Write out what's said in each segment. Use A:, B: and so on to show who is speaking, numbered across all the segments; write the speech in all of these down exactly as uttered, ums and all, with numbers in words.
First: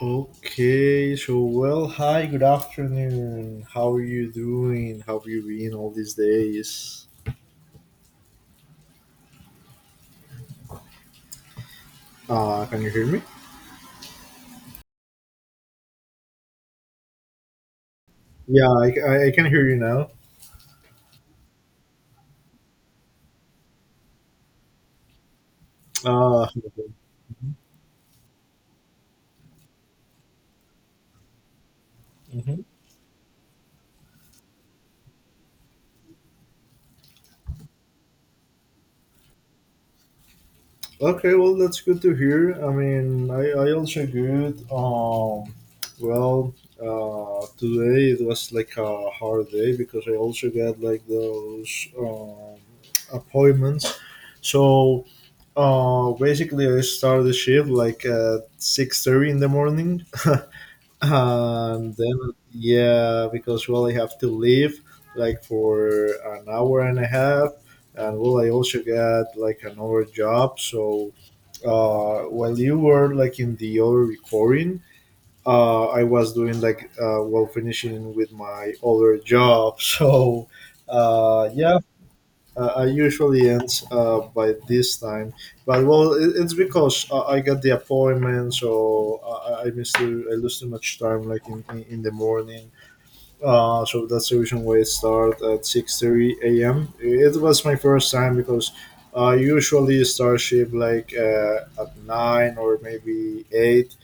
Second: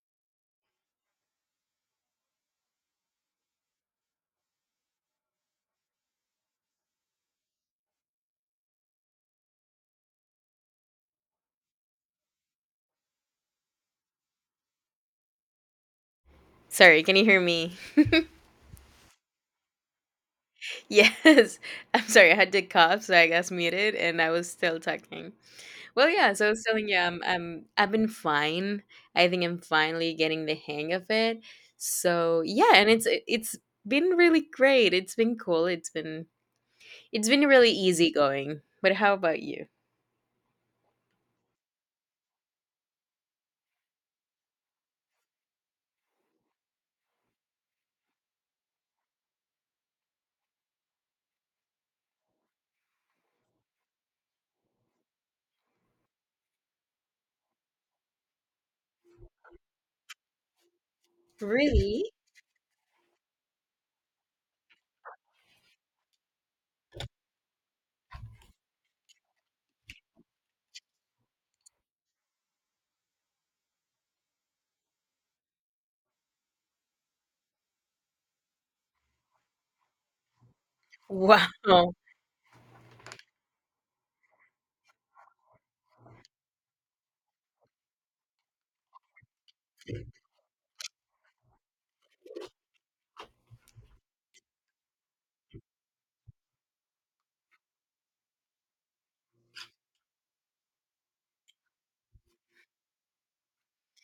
A: Okay, so well, hi, good afternoon. How are you doing? How have you been all these days? Uh, can you hear me?
B: Sorry, can you hear me?
A: Yeah, I, I, I can hear you now.
B: Yes. I'm sorry, I had to cough, so I got muted and I was still talking. Well, yeah, so
A: Uh,
B: I was telling you, I'm, I'm, I've been fine. I think I'm finally getting the hang of it. So
A: Mhm.
B: yeah, and it's it's been really great. It's been cool. It's been it's been really easy going. But how about you?
A: Okay, well, that's good to hear. I mean, I, I also good. Um, well, uh, Today it was like a hard day because I also got like those um, appointments. So uh, basically, I start the shift like at six thirty in the morning, and
B: Really?
A: then yeah because well I have to leave like for an hour and a half, and well I also got like another job. So uh while you were like in the other recording, uh I was doing like uh while finishing with my other job, so uh yeah
B: Wow.
A: uh, I usually end uh, by this time, but well, it, it's because I, I got the appointments, so I, I miss too, I lose too much time, like in, in, in the morning. Uh, so that's the reason why I start at six thirty a m. It was my first time because I usually start shift like uh, at nine or maybe eight,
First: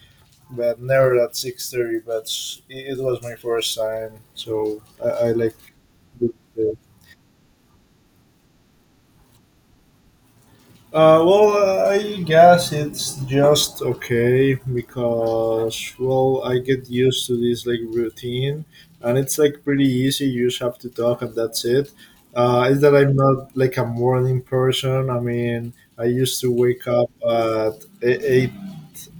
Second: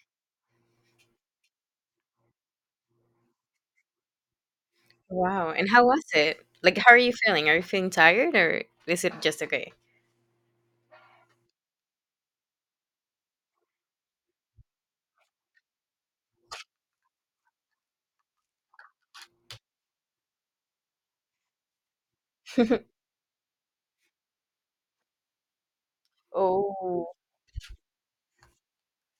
A: but never at six thirty. But it, it was my first time, so I, I
B: Wow.
A: like.
B: And how was it? Like, how are you feeling? Are you feeling tired or is it just okay?
A: Uh, well, I guess it's just okay because, well, I get used to this like routine, and it's like pretty easy. You just have to talk and that's it. Uh, it's that I'm not like a morning person. I mean, I used to wake
B: Oh,
A: up at e, eight,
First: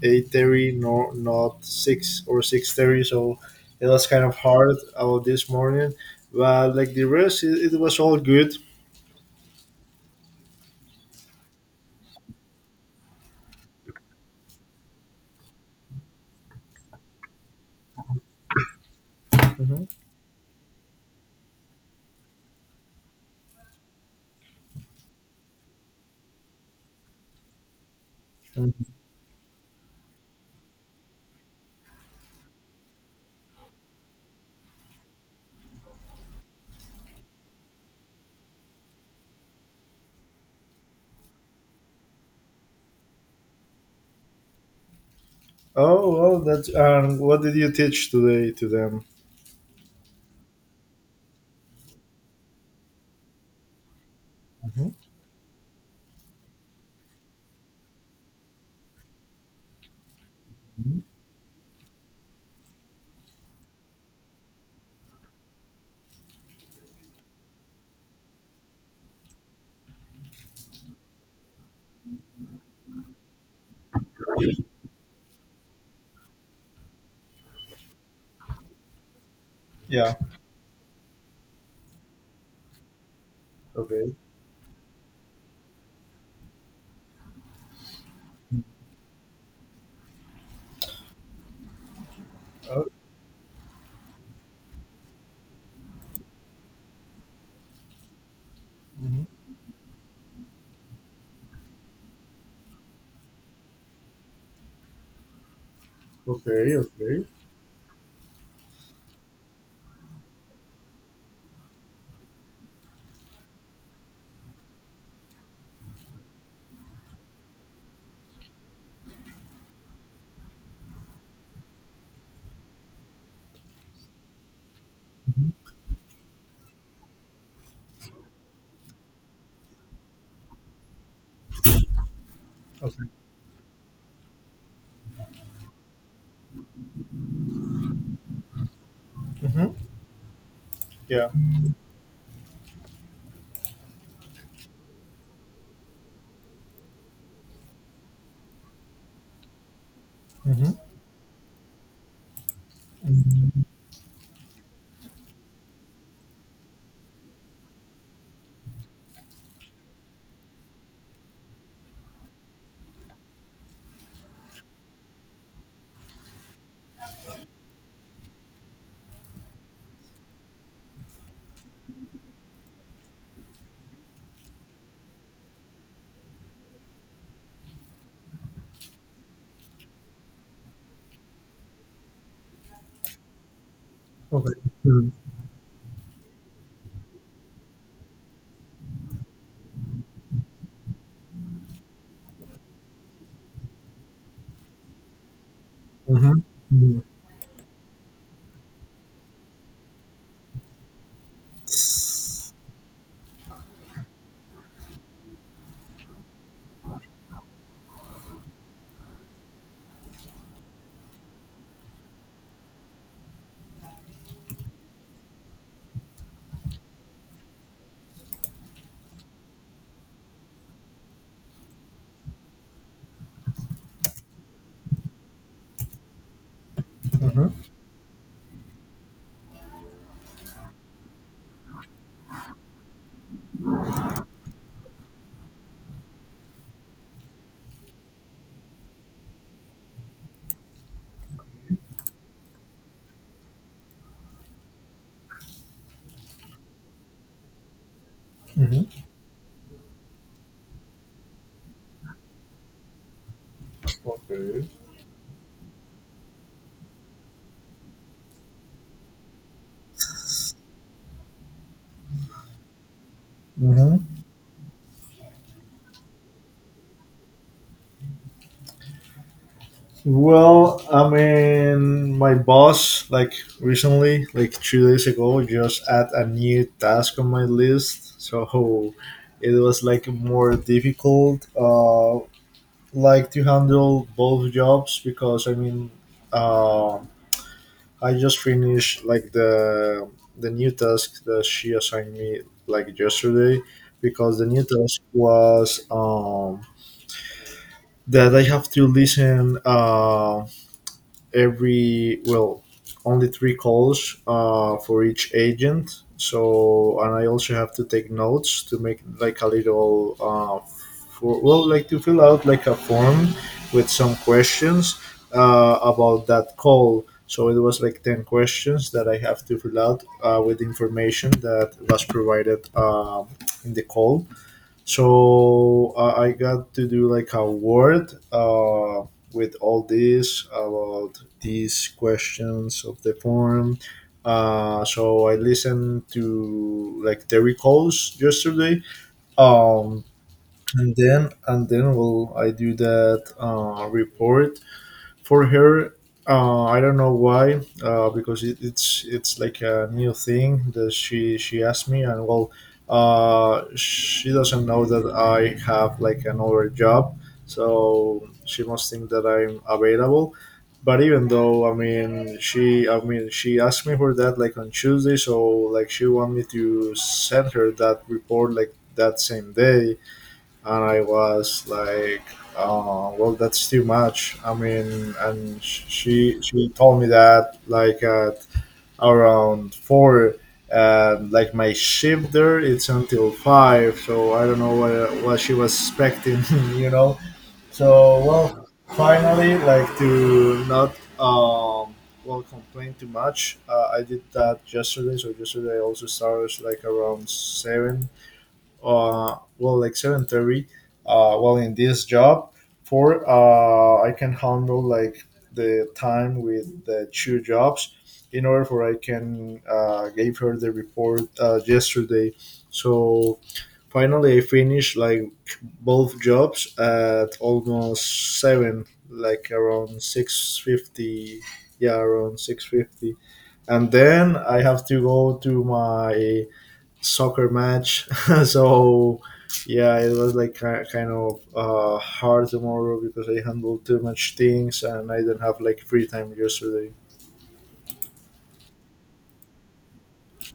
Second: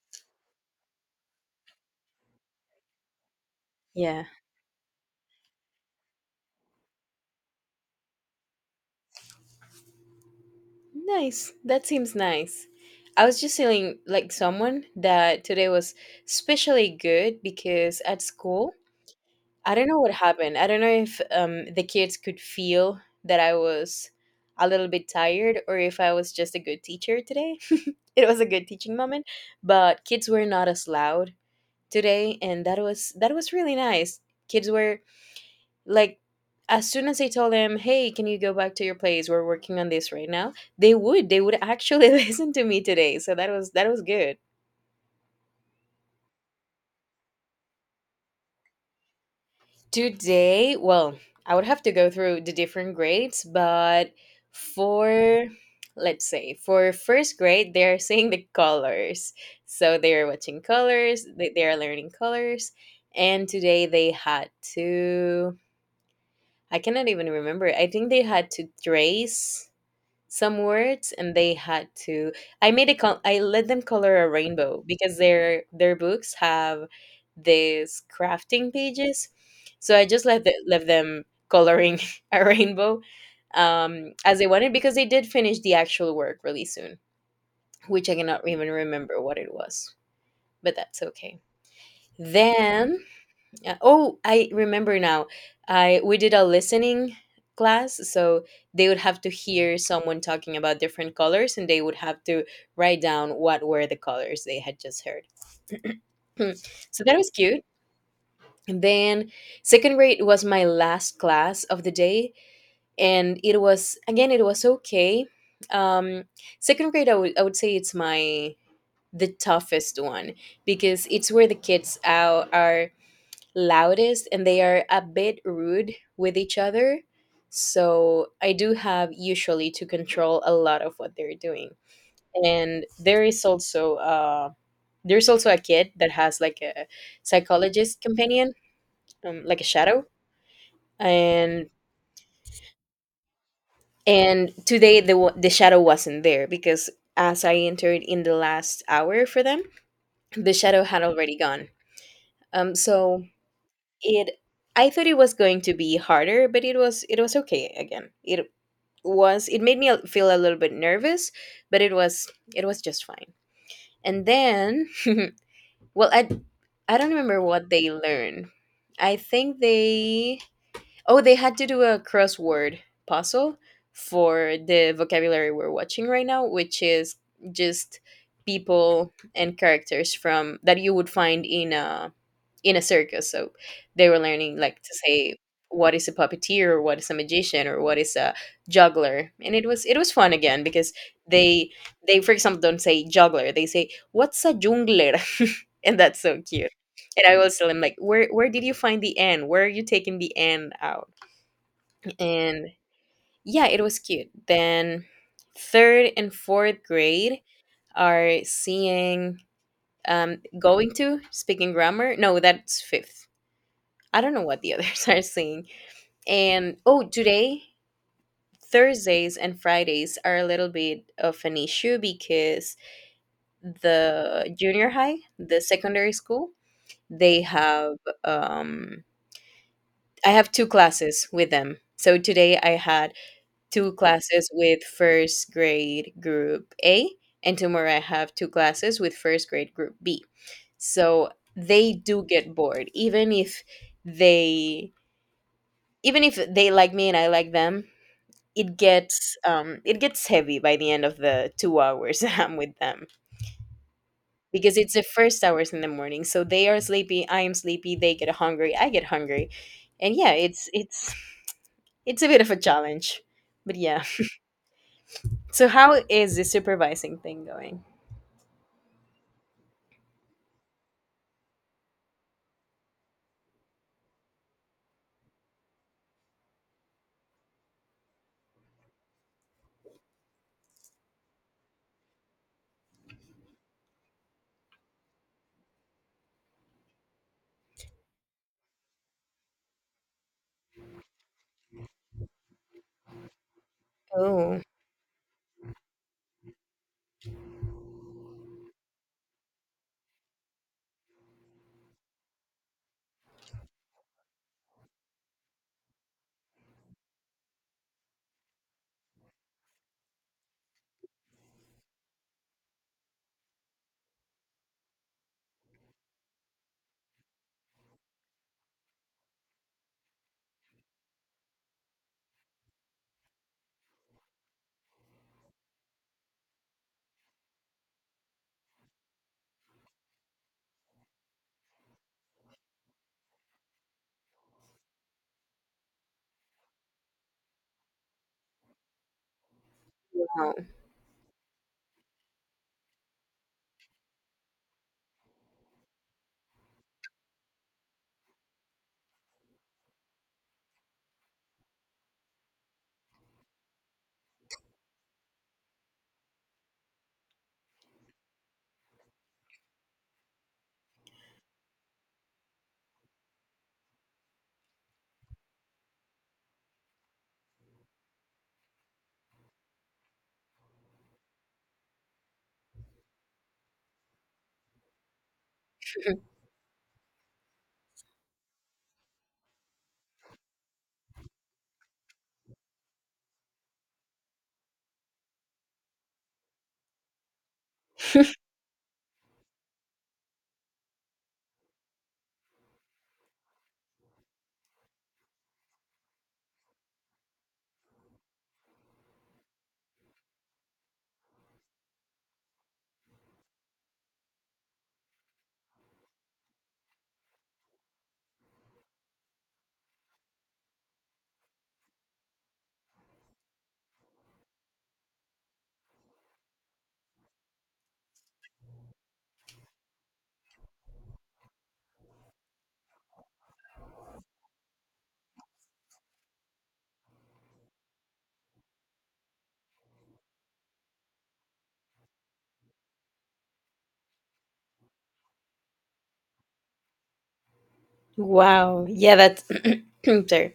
A: eight thirty, no, not six or six thirty. So it was kind
B: yeah.
A: of hard about this morning. But like the rest, it, it was all good.
B: Nice. That seems nice. I was just feeling like someone that today was especially good because at school, I
A: Hmm.
B: don't know what happened. I don't know if um, the kids could feel that I was a little bit tired or if I was just a good teacher today. It was a good teaching moment, but kids were not as loud today and that was that was really nice. Kids were like as soon as I told them, "Hey, can you go back to your place? We're working on this right now." They would. They would actually listen to me today. So that was that was good.
A: Oh, well, that's um, what did you teach today to them?
B: Today, well, I would have to go through the different grades, but
A: Mhm.
B: for let's say for first grade, they are seeing the colors. So they are watching colors, they, they are learning colors, and today they had to I cannot even remember. I think they had to trace some words and they had to i made a col- i let them color a rainbow because their their books have these crafting pages, so i
A: Yeah.
B: just let, the, left them coloring a rainbow um
A: Okay.
B: as they wanted, because they did finish the actual work really soon, which I cannot even remember what it was, but that's okay.
A: Oh,
B: Then yeah. Oh, I remember now. I We did a listening class, so they would have
A: Mhm.
B: to hear someone talking about different colors, and they would have to write down what were the colors they had just heard.
A: Okay.
B: So that
A: Okay.
B: was cute. And then second grade was my last class of the day, and it was again it was okay. Um, second grade, I would I would say it's my the toughest one, because it's where the kids are, are loudest and they are a bit
A: Mhm.
B: rude with each other. So I do have usually to control a lot of what they're doing. And
A: Okay.
B: there is also uh, there's also a kid that has like a psychologist companion, um, like a
A: Hmm.
B: shadow.
A: Yeah.
B: And and today the wa- the shadow wasn't there because as I entered in the last hour for them, the
A: Mhm.
B: shadow had already gone. Um, so it I thought it was going to be harder, but it was it was okay again. It was it made me a- feel a little bit nervous, but it was it was just fine. And then well, i i don't remember what they learned. I think they oh, they had to do a crossword puzzle for the vocabulary we're watching right now, which is just people and characters from that you would find in a in a circus. So they were
A: Okay.
B: learning like to
A: Mm-hmm.
B: say what is a puppeteer or what is a magician or what is a juggler. And it was it was fun again because they they for example don't say juggler. They say what's a jungler? And that's so cute.
A: Mhm.
B: And I was telling them like where where did you find the N? Where are you taking the N out? And yeah, it was cute. Then third and fourth grade are seeing um going to speaking grammar. No, that's fifth. I don't know what the others are saying. And oh, today, Thursdays and Fridays are a little bit of an issue because the junior high, the secondary school, they
A: Mhm.
B: have, um, I have two classes with them. So today I had two classes with first grade group A, and tomorrow I have two classes with first grade group B. So they do get bored, even if they even if they like me and I like them. It
A: Mhm.
B: gets um it gets heavy by the end of the two hours I'm with them,
A: Okay.
B: because it's the first hours in the morning. So they are sleepy, I am sleepy, they get hungry, I get hungry. And yeah, it's it's it's a bit of a challenge. But yeah.
A: Mhm.
B: So how is the supervising thing going?
A: Well, I mean, my boss, like recently, like two days ago, just add a new task on my list. So it was like more difficult. Uh, like to handle both jobs because I mean, uh, I just finished like the the new task that she assigned me like yesterday, because the
B: Oh,
A: new task was um, that I have to listen uh, every well, only three calls uh, for each agent. So and I also have to take notes to make like a little uh, for, well, like to fill out like a form with some questions uh, about that call. So it was like ten questions that I have to fill out uh, with information that was provided um in the call. So uh, I got to do like a word uh, with all this about these questions of the form. Uh, so I listened to like the recalls yesterday, um,
B: wow.
A: and then and then well, I do that uh, report for her. uh, I don't know why uh, because it, it's it's like a new thing that she she asked me, and well, uh, she doesn't know that I have like another job, so she must think that I'm available. But even though, i mean she, I mean, she asked me for that like on Tuesday, so like she want me to send her that report like that same day. And I was like, oh, well, that's too much. I mean, and sh- she she told me that like at around four, and like my shift there it's until five, so I don't know what what she was expecting, you know. So well, finally, like to not um well complain too much. Uh, I did that yesterday, so yesterday I also started like around seven, uh, well like seven thirty, uh, well in this job, for uh, I can handle like the time with the two jobs, in order for I can uh, gave her the report uh, yesterday. So finally I finished like both jobs at almost seven, like around six fifty, yeah, around six fifty, and then I have to go to my soccer match. So yeah, it was like ki- kind of uh, hard tomorrow because I handled too much things and I didn't have like free time yesterday.
B: Wow. Yeah, that's sorry.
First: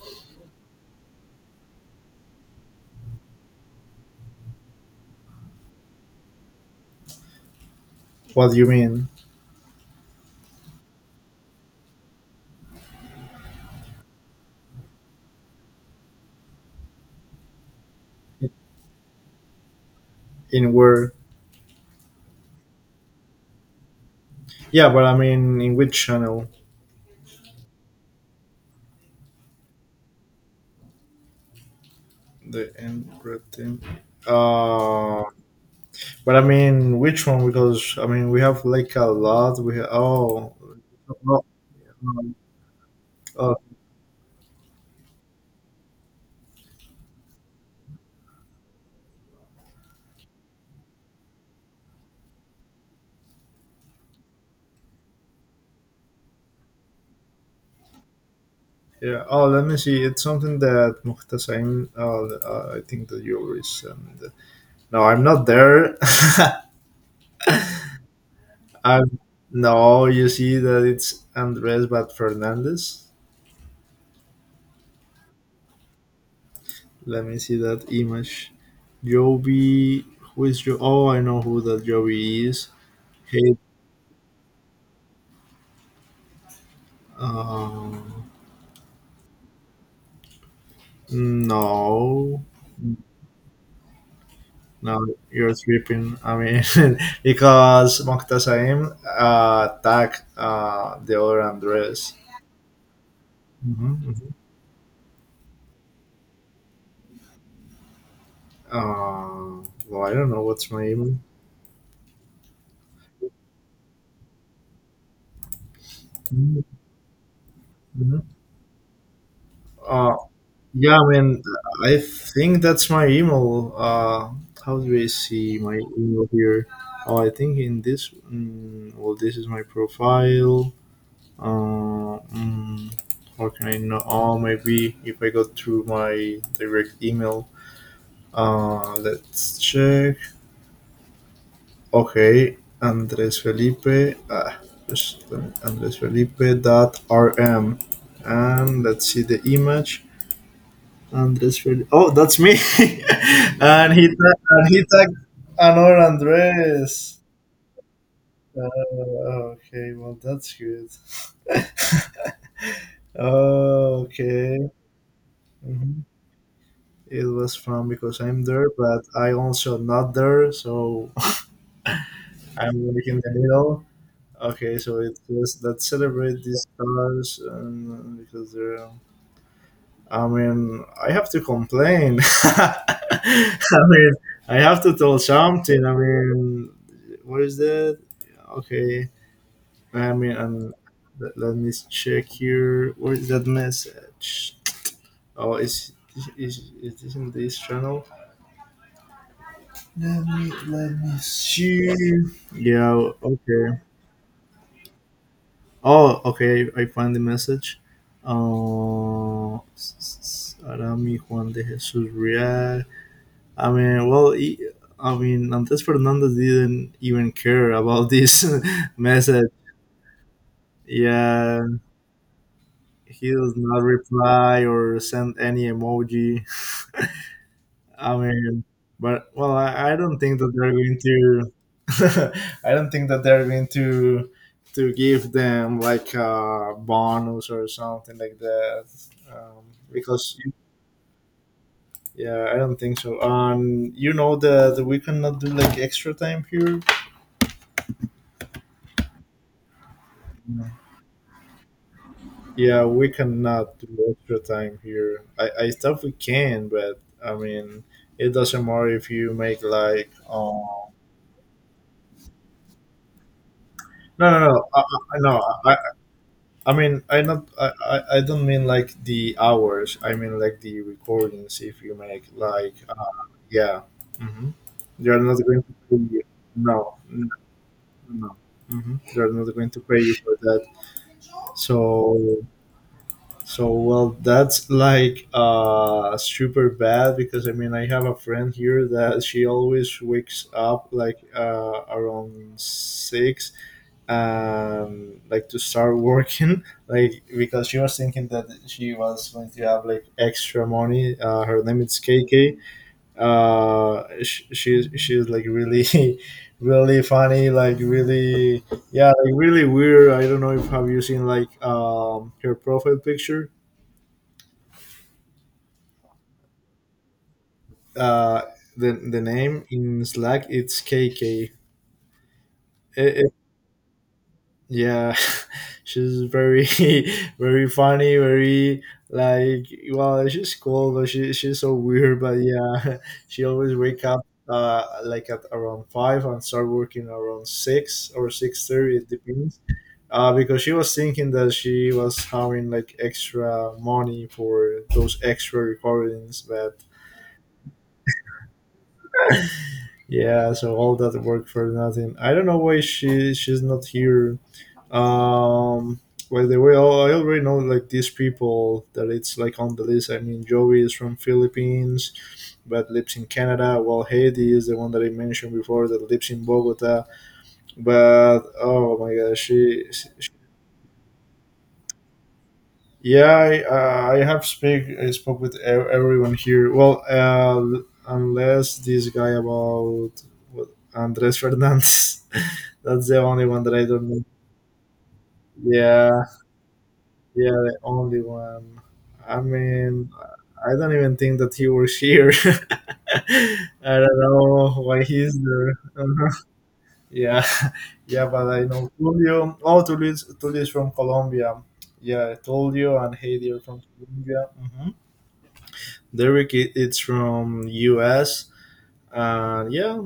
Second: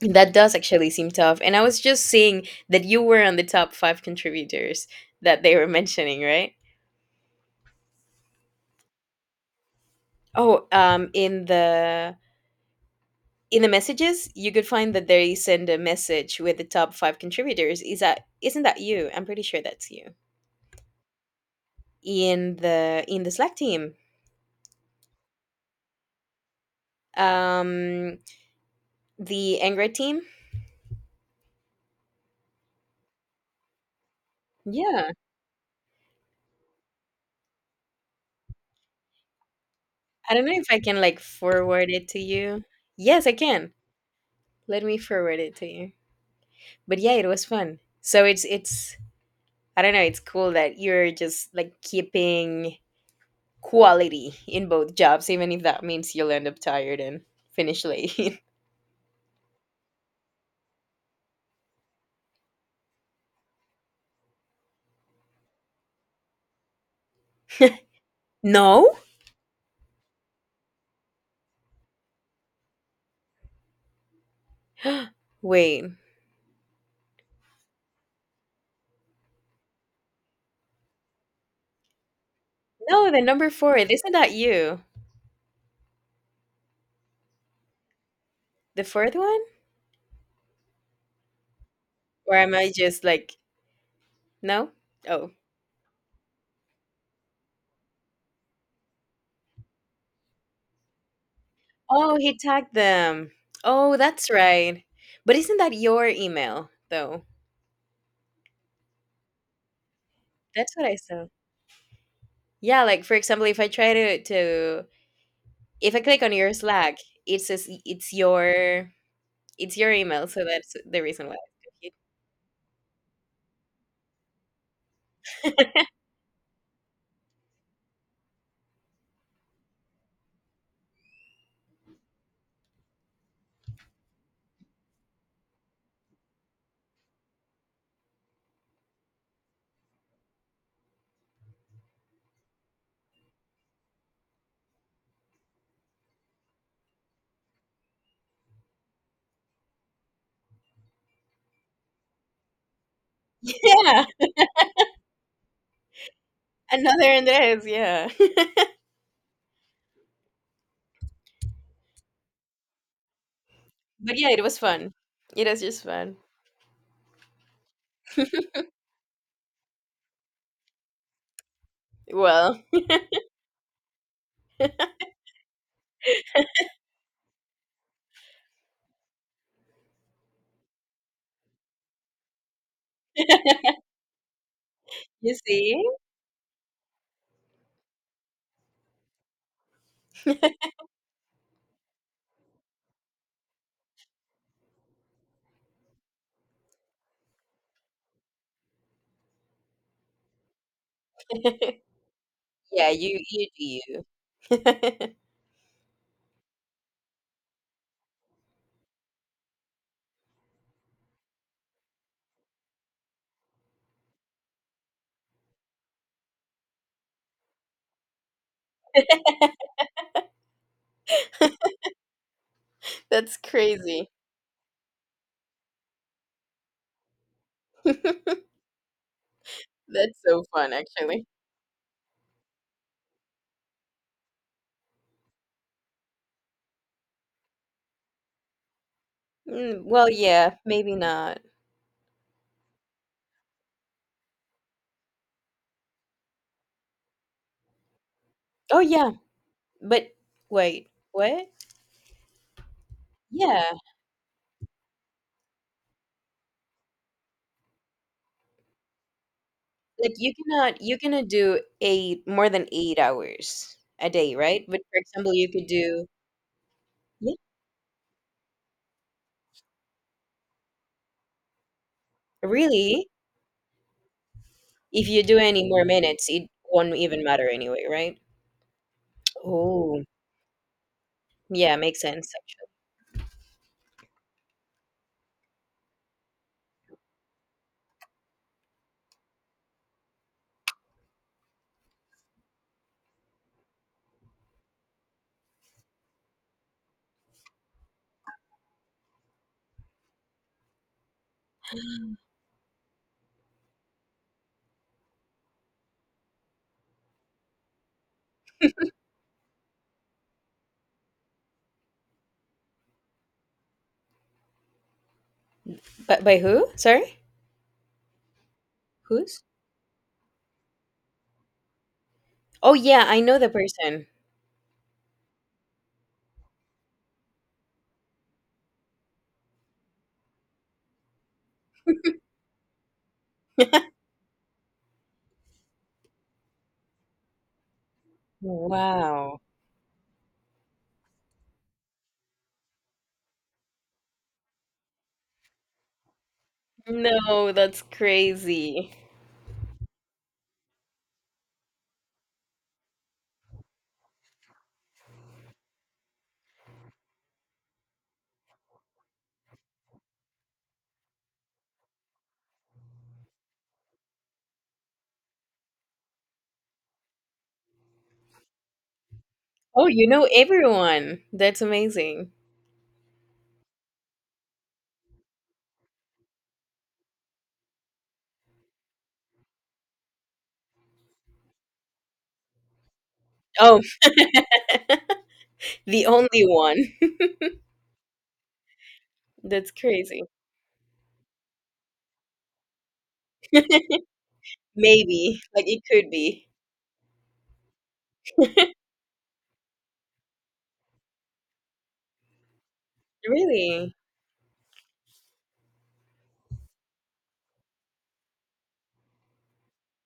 B: That does actually seem tough. And I was just seeing that you were on the top five contributors that they were mentioning, right?
A: What do you mean?
B: Oh, um, in the in the messages you could find that they send a message with the top five contributors. Is that isn't that you? I'm pretty sure that's you,
A: In where?
B: in the in the slack team.
A: Yeah, but I mean in which channel?
B: Um, the angry team.
A: The end red team.
B: Yeah,
A: Uh, but I mean which one? Because I mean we have like a lot. We ha-
B: I don't know
A: oh.
B: if I can like
A: No,
B: forward it to
A: um,
B: you. Yes, I
A: oh
B: can. Let me forward it to you. But yeah, it was fun, so it's it's I don't know, it's cool that you're just like keeping quality in both jobs even if that means you'll end up tired and finish late.
A: yeah. Oh, let me see. It's something that Muhtasim. Uh, uh, I think that you already sent. uh, No, I'm not there.
B: No.
A: I'm no. You see that it's Andres but Fernandez.
B: Wait.
A: Let me see that image. Joby, who is jo- Oh, I know who that Joby is.
B: No, the number
A: Hey,
B: four. Isn't that you?
A: uh,
B: The fourth one? Or
A: no,
B: am I just like, no?
A: no,
B: Oh.
A: you're tripping. I mean, because Moctazaim uh, attacked uh, the other Andres.
B: Oh, he tagged them.
A: Hmm.
B: Oh, that's right. But isn't that your email, though?
A: Uh, well, I don't know what's
B: That's
A: my
B: what I
A: email.
B: saw. Yeah, like for example, if I try to to if I click on your
A: Mhm,
B: Slack, it says it's your it's your email,
A: mhm.
B: so that's
A: Yeah,
B: the
A: I
B: reason why. I
A: mean,
B: took it.
A: I think that's my email. Uh, how do I see my email here? Oh, I think in this. Mm, well, this is my profile. Uh, mm, how can I know? Oh, maybe if I go through my direct email. Uh, let's check. Okay, Andres Felipe. Ah, just um, Andres Felipe dot rm, and let's see the image. Andres Fel- Oh, that's me. And
B: Yeah,
A: he ta- and he tagged another
B: another
A: Andres.
B: Andres. Yeah,
A: Uh, okay, well that's good.
B: but yeah, it was
A: Okay.
B: fun. It was just
A: Mhm.
B: fun.
A: It was fun because I'm there, but I also not there, so
B: Well,
A: I'm like in the middle. Okay, so it was let's celebrate these stars, and uh, because they're um, I mean, I have to complain. I mean, I have to tell
B: you see.
A: something. I mean, what is that? Okay. I mean, and let, let me check here. Where is that message? Oh, is is is this in this channel? Let me let me see.
B: Yeah,
A: Yeah.
B: you you
A: Okay.
B: do you.
A: Oh, okay. I find the message. Uh, Arami Juan de Jesus Real. I mean, well, he, I mean, Antes Fernandez didn't even care about this message. Yeah, he
B: That's
A: does not
B: crazy.
A: reply or send any emoji. I mean, but well, I, I
B: That's
A: don't think
B: so
A: that they're
B: fun,
A: going
B: actually.
A: to. I don't think that they're going to to give them like a bonus or something like that, um,
B: Mm, well,
A: because
B: yeah, maybe not.
A: yeah, I don't think so. Um, you know that we cannot do like extra time here.
B: Oh, yeah, but wait, what?
A: Yeah, we
B: Yeah,
A: cannot do extra time here. I, I stuff we can, but I mean, it doesn't matter if you make like
B: like you
A: um.
B: cannot you cannot do eight, more than eight hours a
A: No,
B: day,
A: no, no,
B: right?
A: I,
B: But for
A: I,
B: example,
A: no.
B: you could
A: I, I
B: do
A: I mean, I
B: yeah,
A: not. I, I, I don't mean like the hours. I mean like the recordings. If you make like, uh,
B: really.
A: yeah, mm-hmm.
B: If
A: They're
B: you do
A: not going
B: any
A: to
B: more
A: pay you.
B: minutes, it won't
A: No,
B: even
A: no,
B: matter anyway, right?
A: no. No. Mm-hmm. They're not going to pay
B: Oh,
A: you for that.
B: yeah, makes
A: So,
B: sense actually.
A: so well, that's like uh super bad because I mean I have a friend here that she always wakes up like uh around six, um like to start working, like because she was thinking that she was going to have like extra money. Uh, her name is K K. Uh, sh- she she's like really, really funny. Like really, yeah, like really weird. I don't know if have you seen like um her profile picture.
B: But by who? Sorry,
A: uh, the the
B: who's?
A: name in Slack it's K K.
B: Oh, yeah,
A: It-
B: I
A: it-
B: know the person.
A: yeah, she's very very funny, very like, well, she's cool, but she she's so weird. But yeah, she always wake up uh like at around five and start working around six or six thirty. It
B: Wow.
A: depends. Uh, because she was thinking that she was having like extra money for those extra recordings, but
B: No, that's crazy.
A: yeah, so all that work for nothing. I don't know why she she's not here. Um, by the way, I already know like these people that it's like on the list. I mean, Joey is from Philippines, but lives in Canada. While Heidi is the one that I mentioned before that lives in Bogota. But oh my gosh, she
B: Oh, you know everyone. That's amazing.
A: yeah, I, uh, I have speak I spoke with ev- everyone here. Well, uh, unless this guy about what, Andres Fernandez, that's the only one that
B: Oh,
A: I don't know.
B: the
A: Yeah,
B: only one.
A: yeah, the only one. I
B: That's
A: mean,
B: crazy.
A: I don't even think that he works here. I don't know why he's
B: Maybe. Like
A: there.
B: it could
A: Uh-huh.
B: be.
A: Yeah, yeah, but I know Tulio. Oh, Tulio is, Tulio is from Colombia. Yeah, Tulio and Heidi are from
B: Really?
A: Colombia. Mm-hmm. Derek, it, it's from U S. And yeah,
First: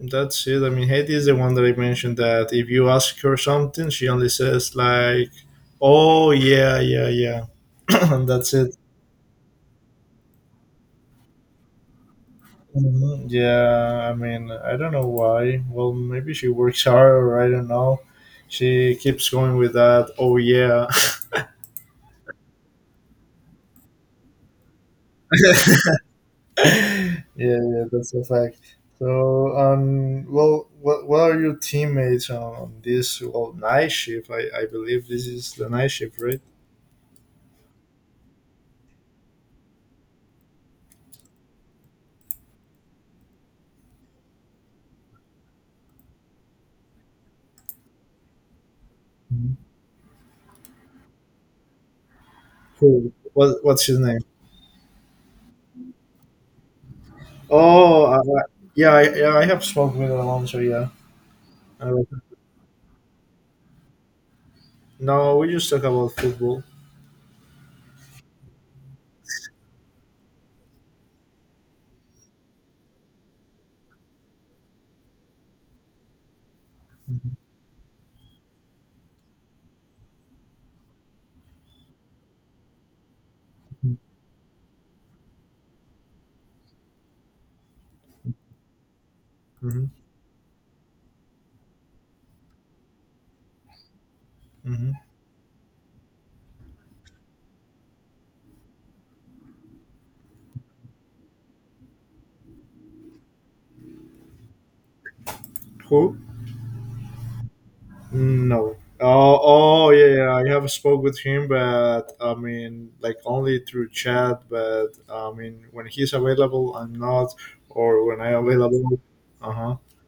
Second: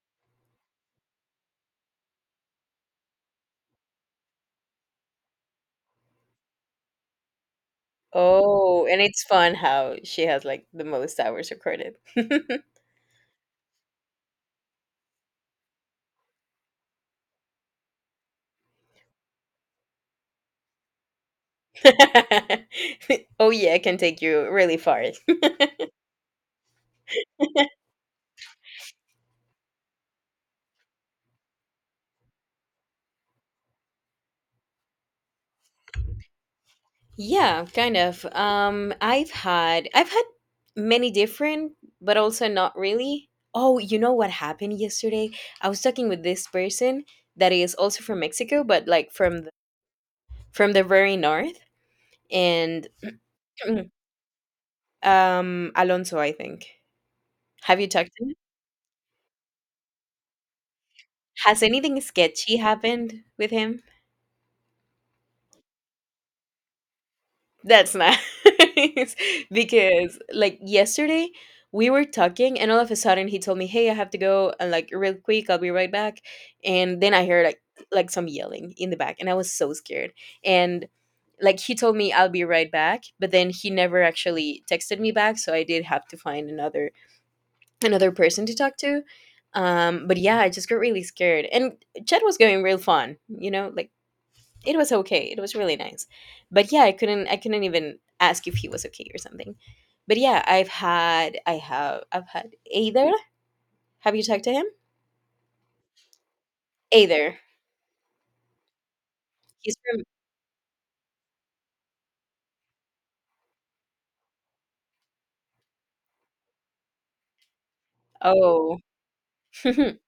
A: that's it. I mean, Haiti is the one that I mentioned that if you ask her something, she only says like, "Oh yeah, yeah, yeah," and that's it.
B: Oh, and it's fun how she has like the most hours recorded.
A: Mhm. Yeah, I mean, I don't know why. Well, maybe she works hard, or I don't know. She keeps going with that. Oh yeah.
B: Oh yeah, it can take you really far.
A: Yeah, yeah, that's a fact. So, um, well, what, what are your teammates on, on this well night shift? I, I believe this is the night shift, right?
B: Yeah, kind of. Um, I've had I've had many different, but also not really. Oh, you know what happened yesterday? I was talking with this person that is also from Mexico, but like from the,
A: Mhm.
B: from the very north, and
A: Who? What, what's his name?
B: um, Alonso, I think. Have you
A: Oh,
B: talked to him?
A: uh, yeah, I, yeah, I have spoken with Alonso. Yeah.
B: Has
A: I
B: anything sketchy happened with him?
A: No, we just talk about football.
B: That's nice. Because like yesterday we were talking and all of a sudden he told me, "Hey, I have to go and like real quick, I'll be right back." And then I
A: Mm-hmm.
B: heard like like some yelling in the back and I was so scared. And like he told me I'll be right back, but then he never actually texted me back, so I did have to find another another person to talk to. Um, but yeah, I just got really scared. And chat was going real fun, you know? Like, it was
A: Mm-hmm.
B: okay, it was really nice, but yeah, i couldn't i couldn't even ask if he was okay or something. But yeah, i've had i have i've had either, have you talked to him?
A: Who?
B: Either,
A: No. Oh,
B: he's
A: oh
B: from
A: yeah, yeah. I have spoke with him, but I mean, like only through chat. But I mean, when he's available, I'm not, or when I'm
B: oh.
A: available. Uh huh.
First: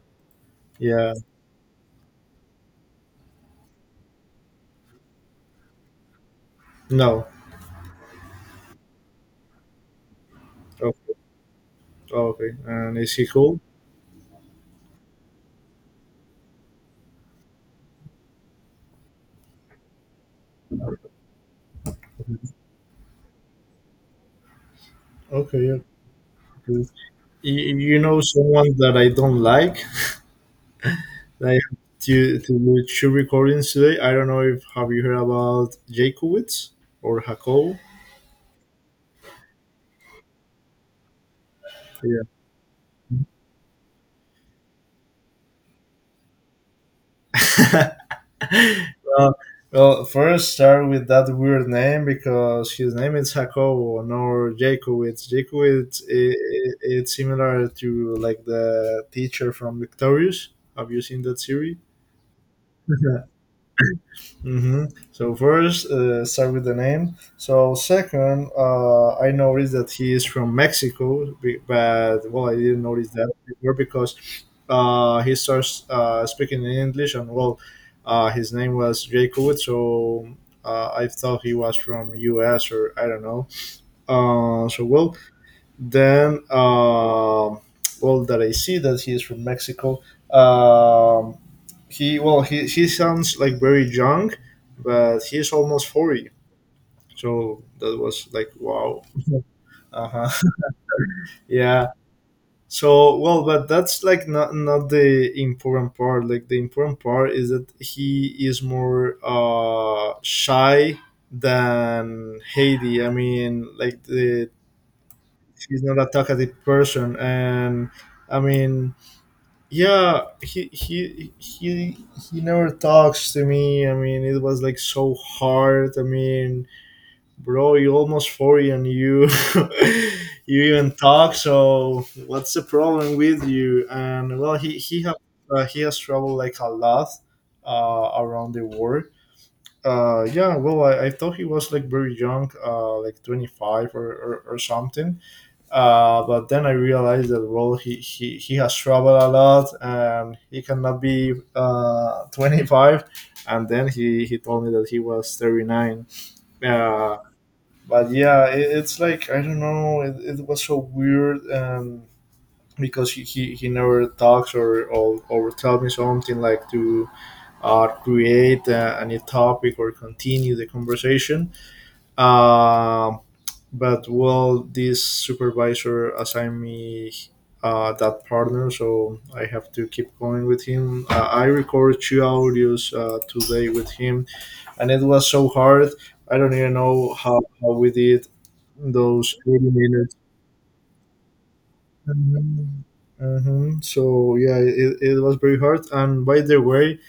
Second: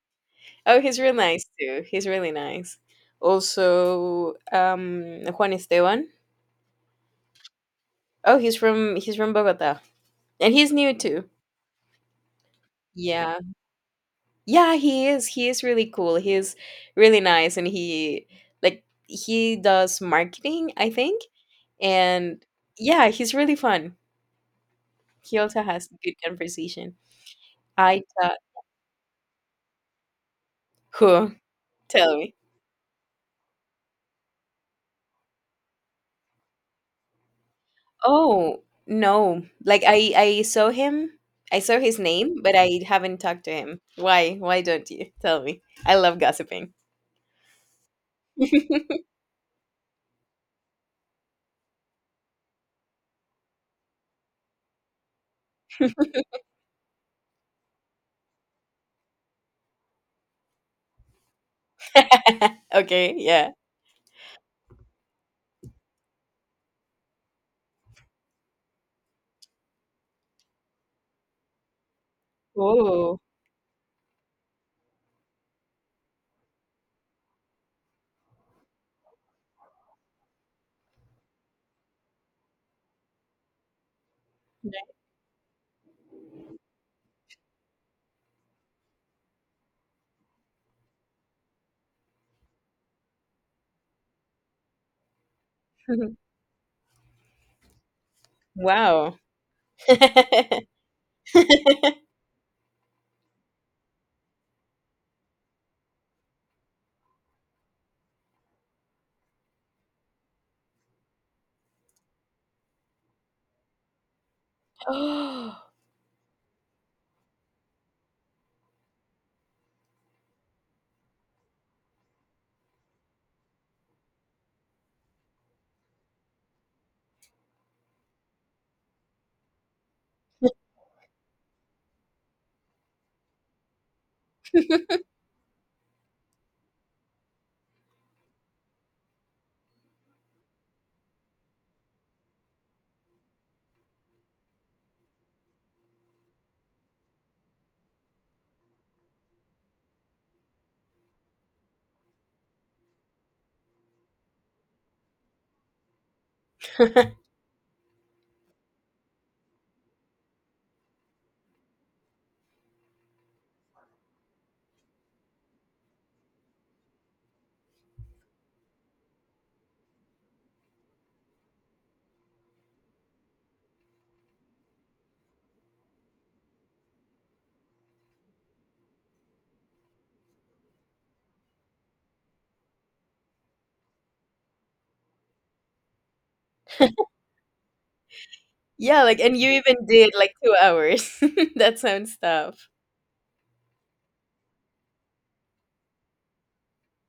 B: Oh, he's
A: Yeah.
B: real nice too, he's really nice. Also um, Juan Esteban.
A: No.
B: Oh, he's from he's from Bogota, and he's new too.
A: Oh, okay. And is he
B: Yeah,
A: cool?
B: yeah, he is he is really cool, he's really nice. And he like, he does marketing, I think. And yeah, he's really fun. He also
A: Okay. Yeah.
B: has good
A: Because
B: conversation.
A: You you
B: I
A: know
B: thought,
A: someone that I don't like.
B: who?
A: Like
B: Tell me.
A: to to do two recordings today. I don't know if have you heard about Jakowitz or Jacob?
B: Oh, no. Like I I saw him. I saw his
A: Yeah.
B: name, but I haven't talked to him. Why? Why don't you? Tell me. I love gossiping.
A: Uh, well, first start with that weird name because his name is Jacobo, or Jakowitz. Jakowitz, it it it's similar to like the teacher from Victorious. Have you seen that series?
B: Okay, yeah.
A: Mm-hmm. So first, uh, start with the name. So second, uh, I noticed that he is from Mexico, be- but well, I didn't notice
B: Oh.
A: that before because uh, he starts uh, speaking in English, and well, uh, his name was Jacob, so uh, I thought he was from U S or I don't know. Uh, so well, then uh, well that I see that he is from Mexico. Um, he well, he he sounds like very young, but he's almost forty. So that was like wow.
B: Wow.
A: Uh huh. Yeah. So well, but that's like not not the important part. Like the important part is that he is more uh shy than Haiti. I mean, like the
B: Yeah,
A: He's not a talkative person, and I mean yeah, he he he he never talks to me. I mean, it was like so hard. I mean, bro, you almost forty and you you even talk. So what's the problem with you? And well, he he have uh, he has traveled like a lot uh around the world. Uh yeah, well, i, I thought he was like very young, uh like twenty-five or or, or something, uh, but then I realized that well, he, he, he has traveled a lot and he cannot be uh, twenty-five. And then he, he told me that he was thirty-nine. Uh, but yeah, it, it's like I don't know. It, it was so weird, um, because he, he, he never talks or, or or tell me something like to uh, create uh, a new topic or continue the conversation. Um, but well, this supervisor assigned me uh, that partner, so I have to keep going with him. uh, I recorded two audios uh, today with him, and it was so hard. I don't even know how, how we did
B: like
A: those
B: and you
A: eighty
B: even did
A: minutes.
B: like two hours. That sounds tough.
A: Mhm. Mhm. So yeah, it, it was very hard. And by the way,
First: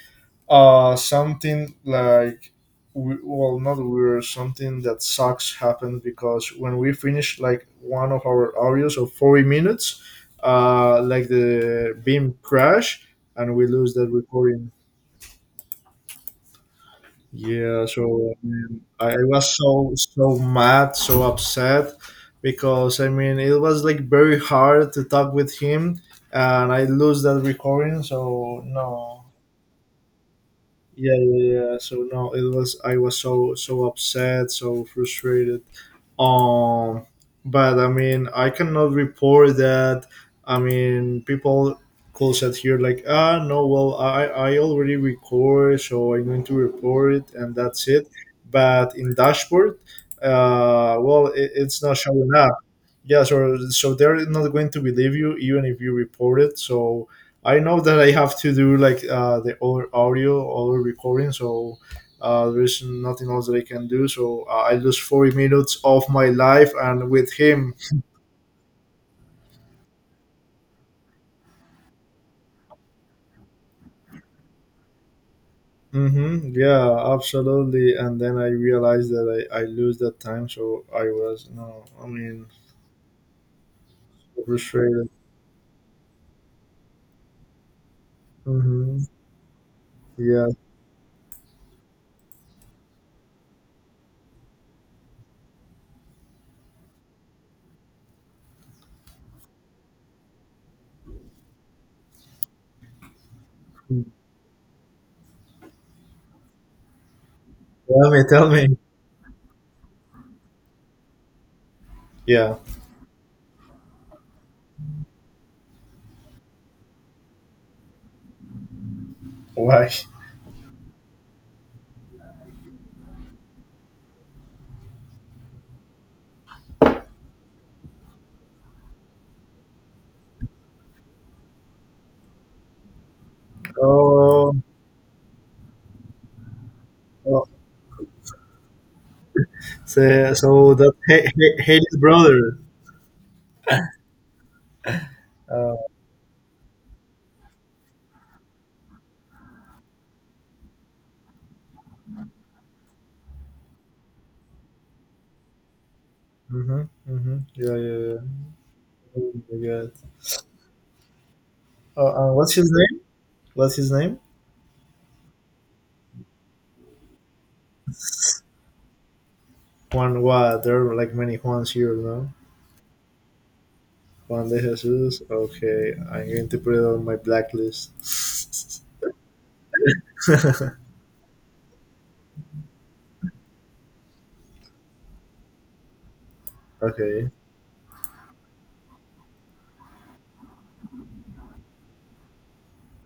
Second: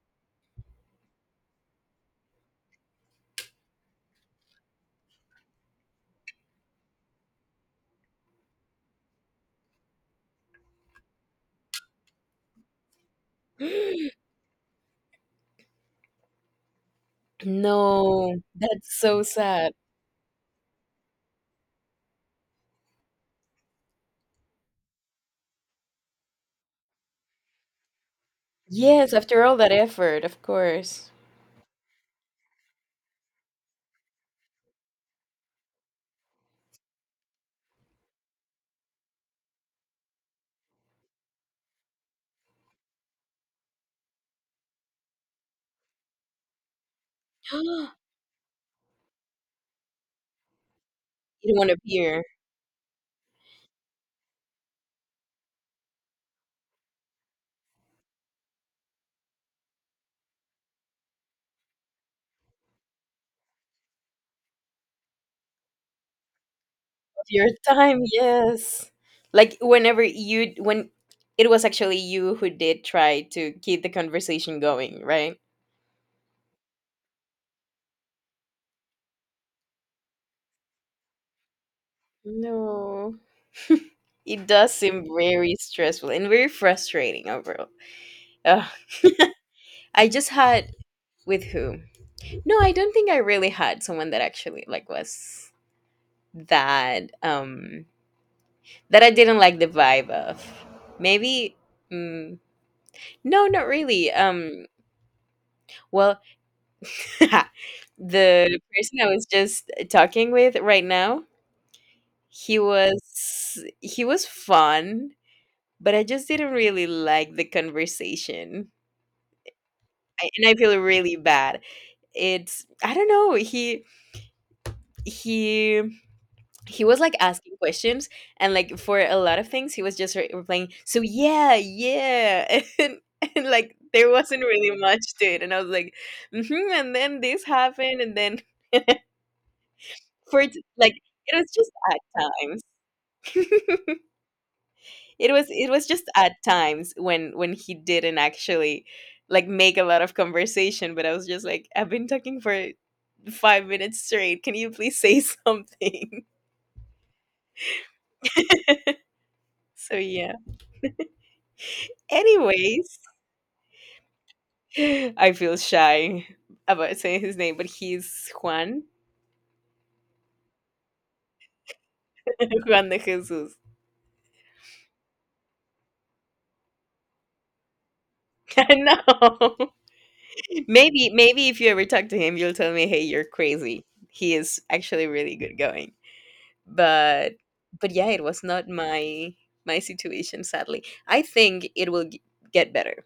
A: uh, something like we, well, not weird. Something that sucks happened because when we finished like one of our audios of forty minutes, uh, like the beam crash and we lose that recording. Yeah, so
B: No,
A: I, mean,
B: that's
A: I I
B: so
A: was
B: sad.
A: so, so mad, so upset because I mean it was like very hard to talk with him, and I lose that recording. So
B: Yes,
A: no,
B: after all that effort, of course.
A: yeah, yeah, yeah. So no, it was I was so, so upset, so frustrated. Um, but I mean, I cannot report that. I mean, people call out here like, ah, no, well, I I already record, so I'm going to report it, and that's
B: You
A: it. But in dashboard, uh, well, it,
B: won't
A: it's not
B: appear of
A: showing up. Yeah, so so they're not going to believe you even if you report it. So I know that I have to do like uh, the other audio, other recording. So uh, there's nothing else that I can do. So uh, I lose forty minutes of my life and with
B: your
A: him.
B: time, yes. Like whenever you when it was actually you who did try to keep the conversation going, right?
A: Hmm, yeah, absolutely. And then I realized that I, I lose that time. So I was, no, I mean,
B: No. It does seem
A: frustrated.
B: very stressful and very frustrating overall. Ugh.
A: Hmm.
B: I just
A: Yeah.
B: had with who? No, I don't think I really had someone that actually like was that um, that I didn't like the vibe of. Maybe mm, no, not really, um, well,
A: Tell me, tell
B: the
A: me.
B: person I was just uh, talking with right now,
A: Yeah.
B: he was he was fun, but I just didn't really like the conversation.
A: Why?
B: I and I feel really bad. It's I don't know, he he he was, like, asking questions, and, like, for a lot of things, he was just re replying, "So, yeah, yeah," and and, like, there wasn't
A: Oh,
B: really much to it, and I was like, "Mhm, and then this
A: oh.
B: happened, and then"
A: So,
B: for it
A: so that
B: like
A: Ha-
B: it was
A: Ha-
B: just
A: Haley's
B: at
A: brother.
B: times. it was it
A: Uh,
B: was just at times when when he didn't actually like make a lot of conversation, but I was just like, I've been talking for five minutes straight, can you please say something.
A: mm-hmm, mm-hmm. Yeah, yeah, yeah. Oh my God.
B: So yeah,
A: Uh, uh, what's his
B: anyways,
A: name? What's his name?
B: I feel shy about saying his name, but he's Juan.
A: Juan, what? There are like many Juans here, no?
B: Juan de Jesus.
A: Juan de Jesus. Okay, I'm going to put it on my blacklist.
B: I know. Maybe maybe if you ever talk to him, you'll tell me, hey, you're crazy. He is actually really good going,
A: okay.
B: but but yeah, it was not my my situation, sadly. I think it will g- get better.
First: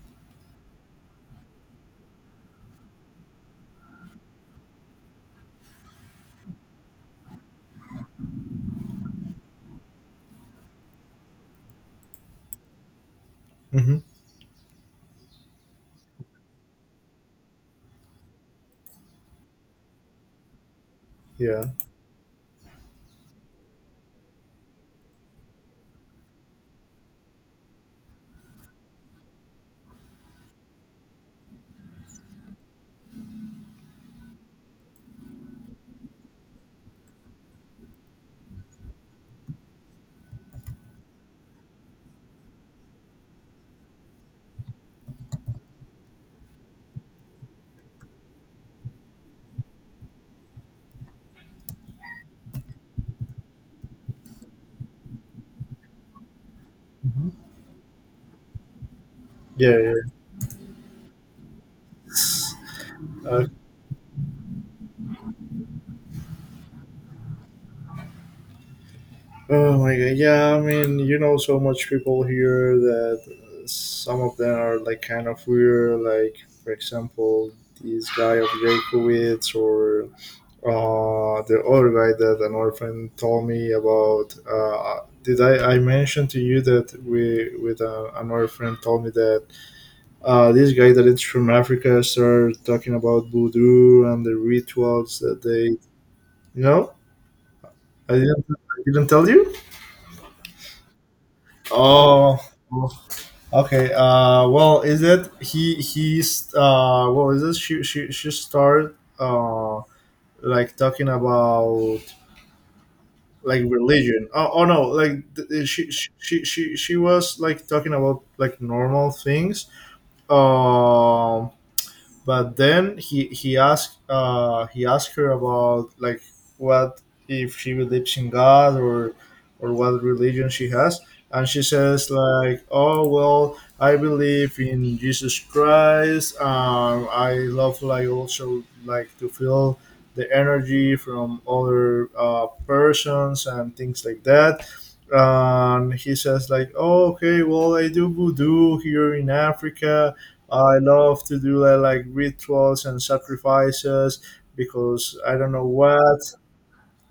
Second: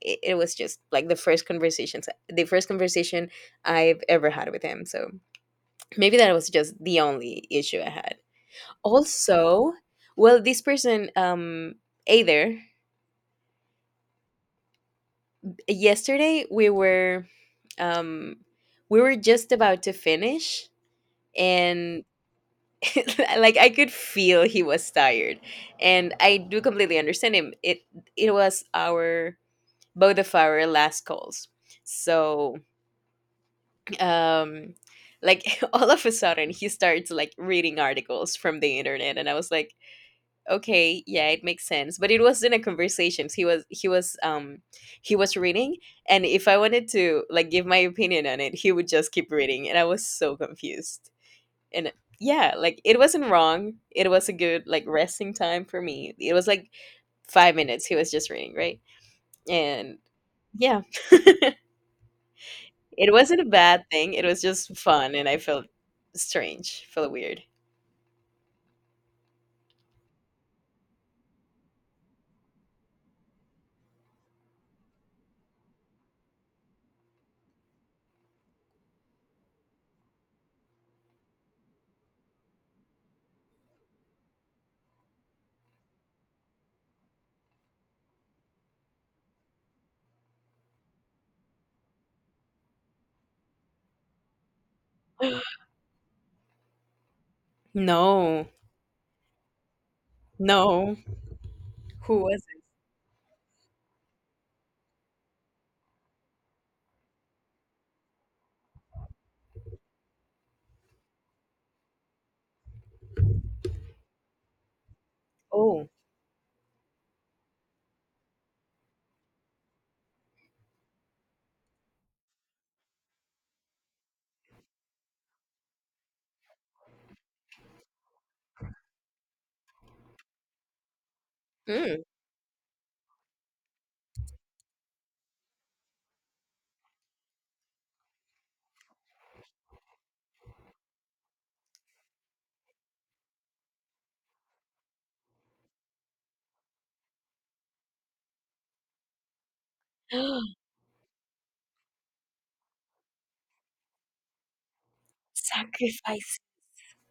B: it, it was just like the first conversations the first conversation I've ever had with him, so maybe that was just the only issue I had. Also, well, this person um either
A: Hmm.
B: yesterday we were, um we were just about to finish,
A: Yeah.
B: and like I could feel he was tired, and I do completely understand him. It it was our both of our last calls, so um, like all of a sudden he starts like reading articles from the internet, and I was like, okay, yeah, it makes sense. But it was in a conversation. He was he was um he was reading, and if I wanted to like give my opinion on it, he would just keep reading, and I was so confused. And yeah, like it wasn't wrong, it was a good like resting time for me. It was like
A: Mm-hmm.
B: five minutes he was just reading, right?
A: Yeah. Yeah.
B: And yeah, it wasn't a
A: Uh,
B: bad thing, it was just fun, and I felt strange, felt weird.
A: oh my god. Yeah. I mean, you know, so much people here that uh, some of them are like kind of weird. Like, for example, this guy of Jakowitz or Uh, the other guy that an orphan told me about. Uh, did I, I mention to you that we with uh, another friend told me that uh, this guy that is from Africa started talking about voodoo and the rituals that they, you know. I didn't
B: No,
A: I didn't tell you.
B: no, who was
A: Oh,
B: it?
A: oh, okay uh well, is that he he's uh well, is this she she she started uh like talking about like religion. Oh, oh no, like th- th-
B: Oh,
A: she, she she she she was like talking about like normal things. Um, but then he he asked, uh, he asked her about like what if she believes in God or or what religion she has, and she
B: mm.
A: says like, oh well, I believe in Jesus Christ. Um, I love like also like to feel the energy from other uh, persons and things like that. And he says like, oh okay, well I do voodoo here in Africa. I love to do uh, like rituals and sacrifices because I don't know what.
B: Sacrifice.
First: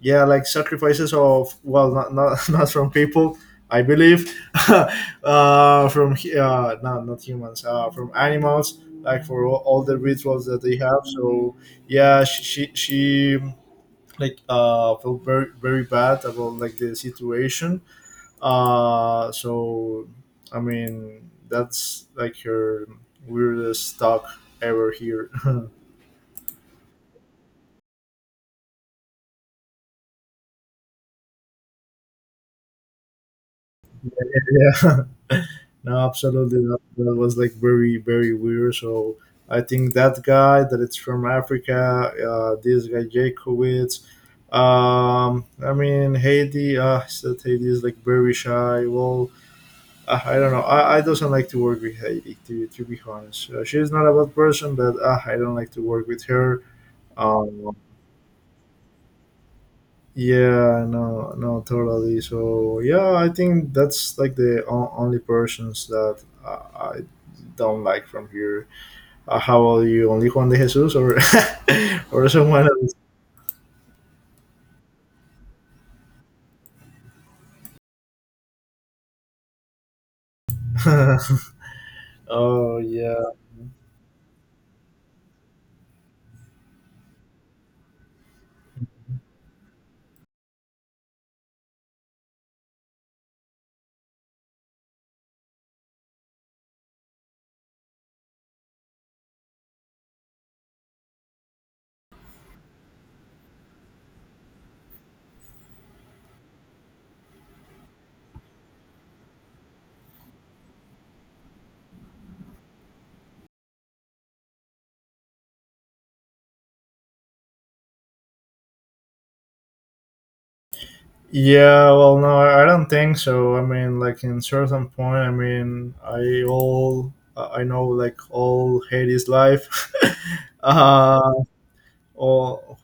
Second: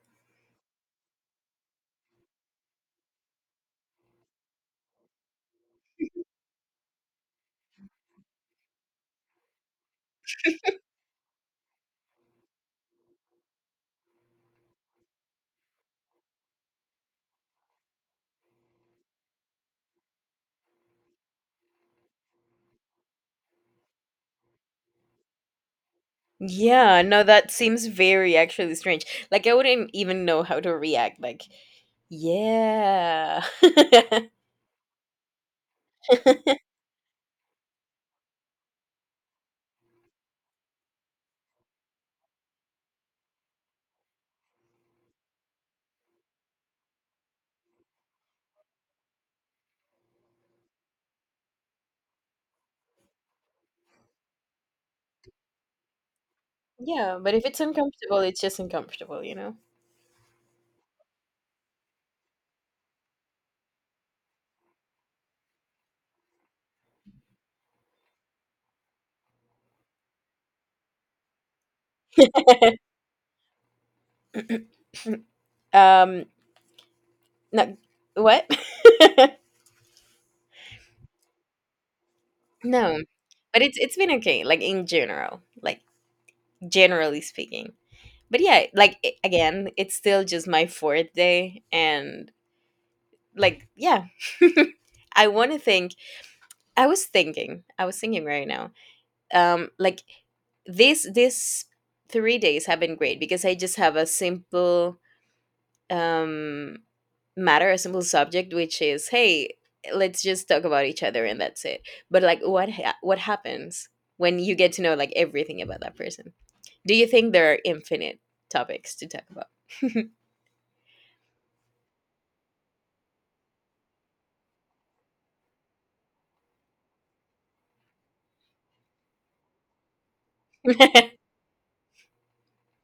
A: Yeah, like sacrifices of well, not not, not from people. I believe uh, from hu- uh, no, not humans, uh, from animals. Like for all, all the rituals that they have. So yeah, she she, she like uh, felt very, very bad about like the situation, uh, so I mean, that's like her weirdest talk ever here.
B: Yeah, no, that seems very actually strange. Like I wouldn't even know how to react, like, yeah.
A: Yeah. No, absolutely not. That was like very, very weird. So I think that guy that it's from Africa, uh, this guy Jakowitz. Um, I mean Haiti. Uh, that Haiti is like very shy. Well, uh, I don't know. I, I doesn't like to work with Haiti. To to be honest, uh, she's not a bad person, but uh, I don't like to work with her.
B: Yeah, but if it's
A: Um,
B: uncomfortable, it's just uncomfortable, you know.
A: Yeah, no, no, totally. So yeah, I think that's like the o- only persons that uh, I don't like from here. Uh, how about you? Only Juan de Jesus or or someone else?
B: Um, no, what?
A: oh
B: No,
A: yeah,
B: but it's it's been okay, like in general, like generally speaking. But yeah, like i- again, it's still just my fourth day, and like yeah, I want to think. I was thinking, I was thinking right now. Um, like this this three days have been great because I just have a simple um, matter, a simple subject, which is, hey, let's just talk about each other and that's it. But like, what ha- what happens when you get to know like everything about that person? Do you think there are infinite topics to talk about?
A: yeah. Well, no, I I don't think so. I mean, like in certain point, I mean, I all I know like all Hades life. uh, all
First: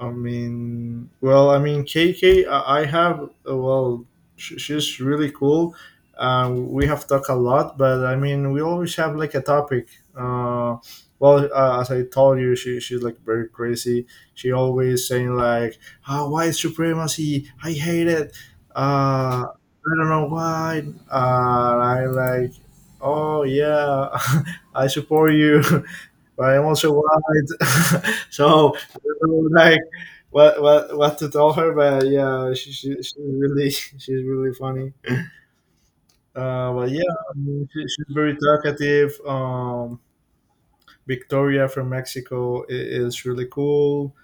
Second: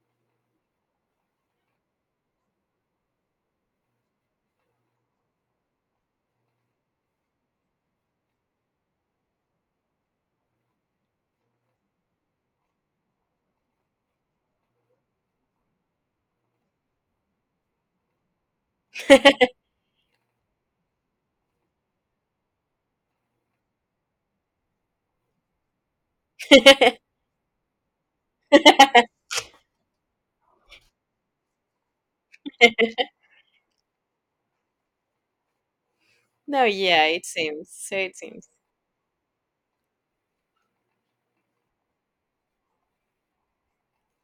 A: I mean, well, I mean, K K, I I have, uh, well, sh- she's really cool. Uh, we have talked a lot, but I mean, we always have like a topic. Uh, well, uh, as I told you, she, she's like very crazy. She always saying like, oh, white supremacy, I hate it. Uh, I don't know why. Uh, I like, oh yeah, I support you. but I'm also white. so I don't know, like what what what to tell her, but yeah, she, she she's really she's really funny.
B: No,
A: Uh, but
B: yeah,
A: yeah,
B: it
A: I mean,
B: seems.
A: she,
B: So
A: she's
B: it
A: very
B: seems.
A: talkative. Um, Victoria from Mexico i- is really cool.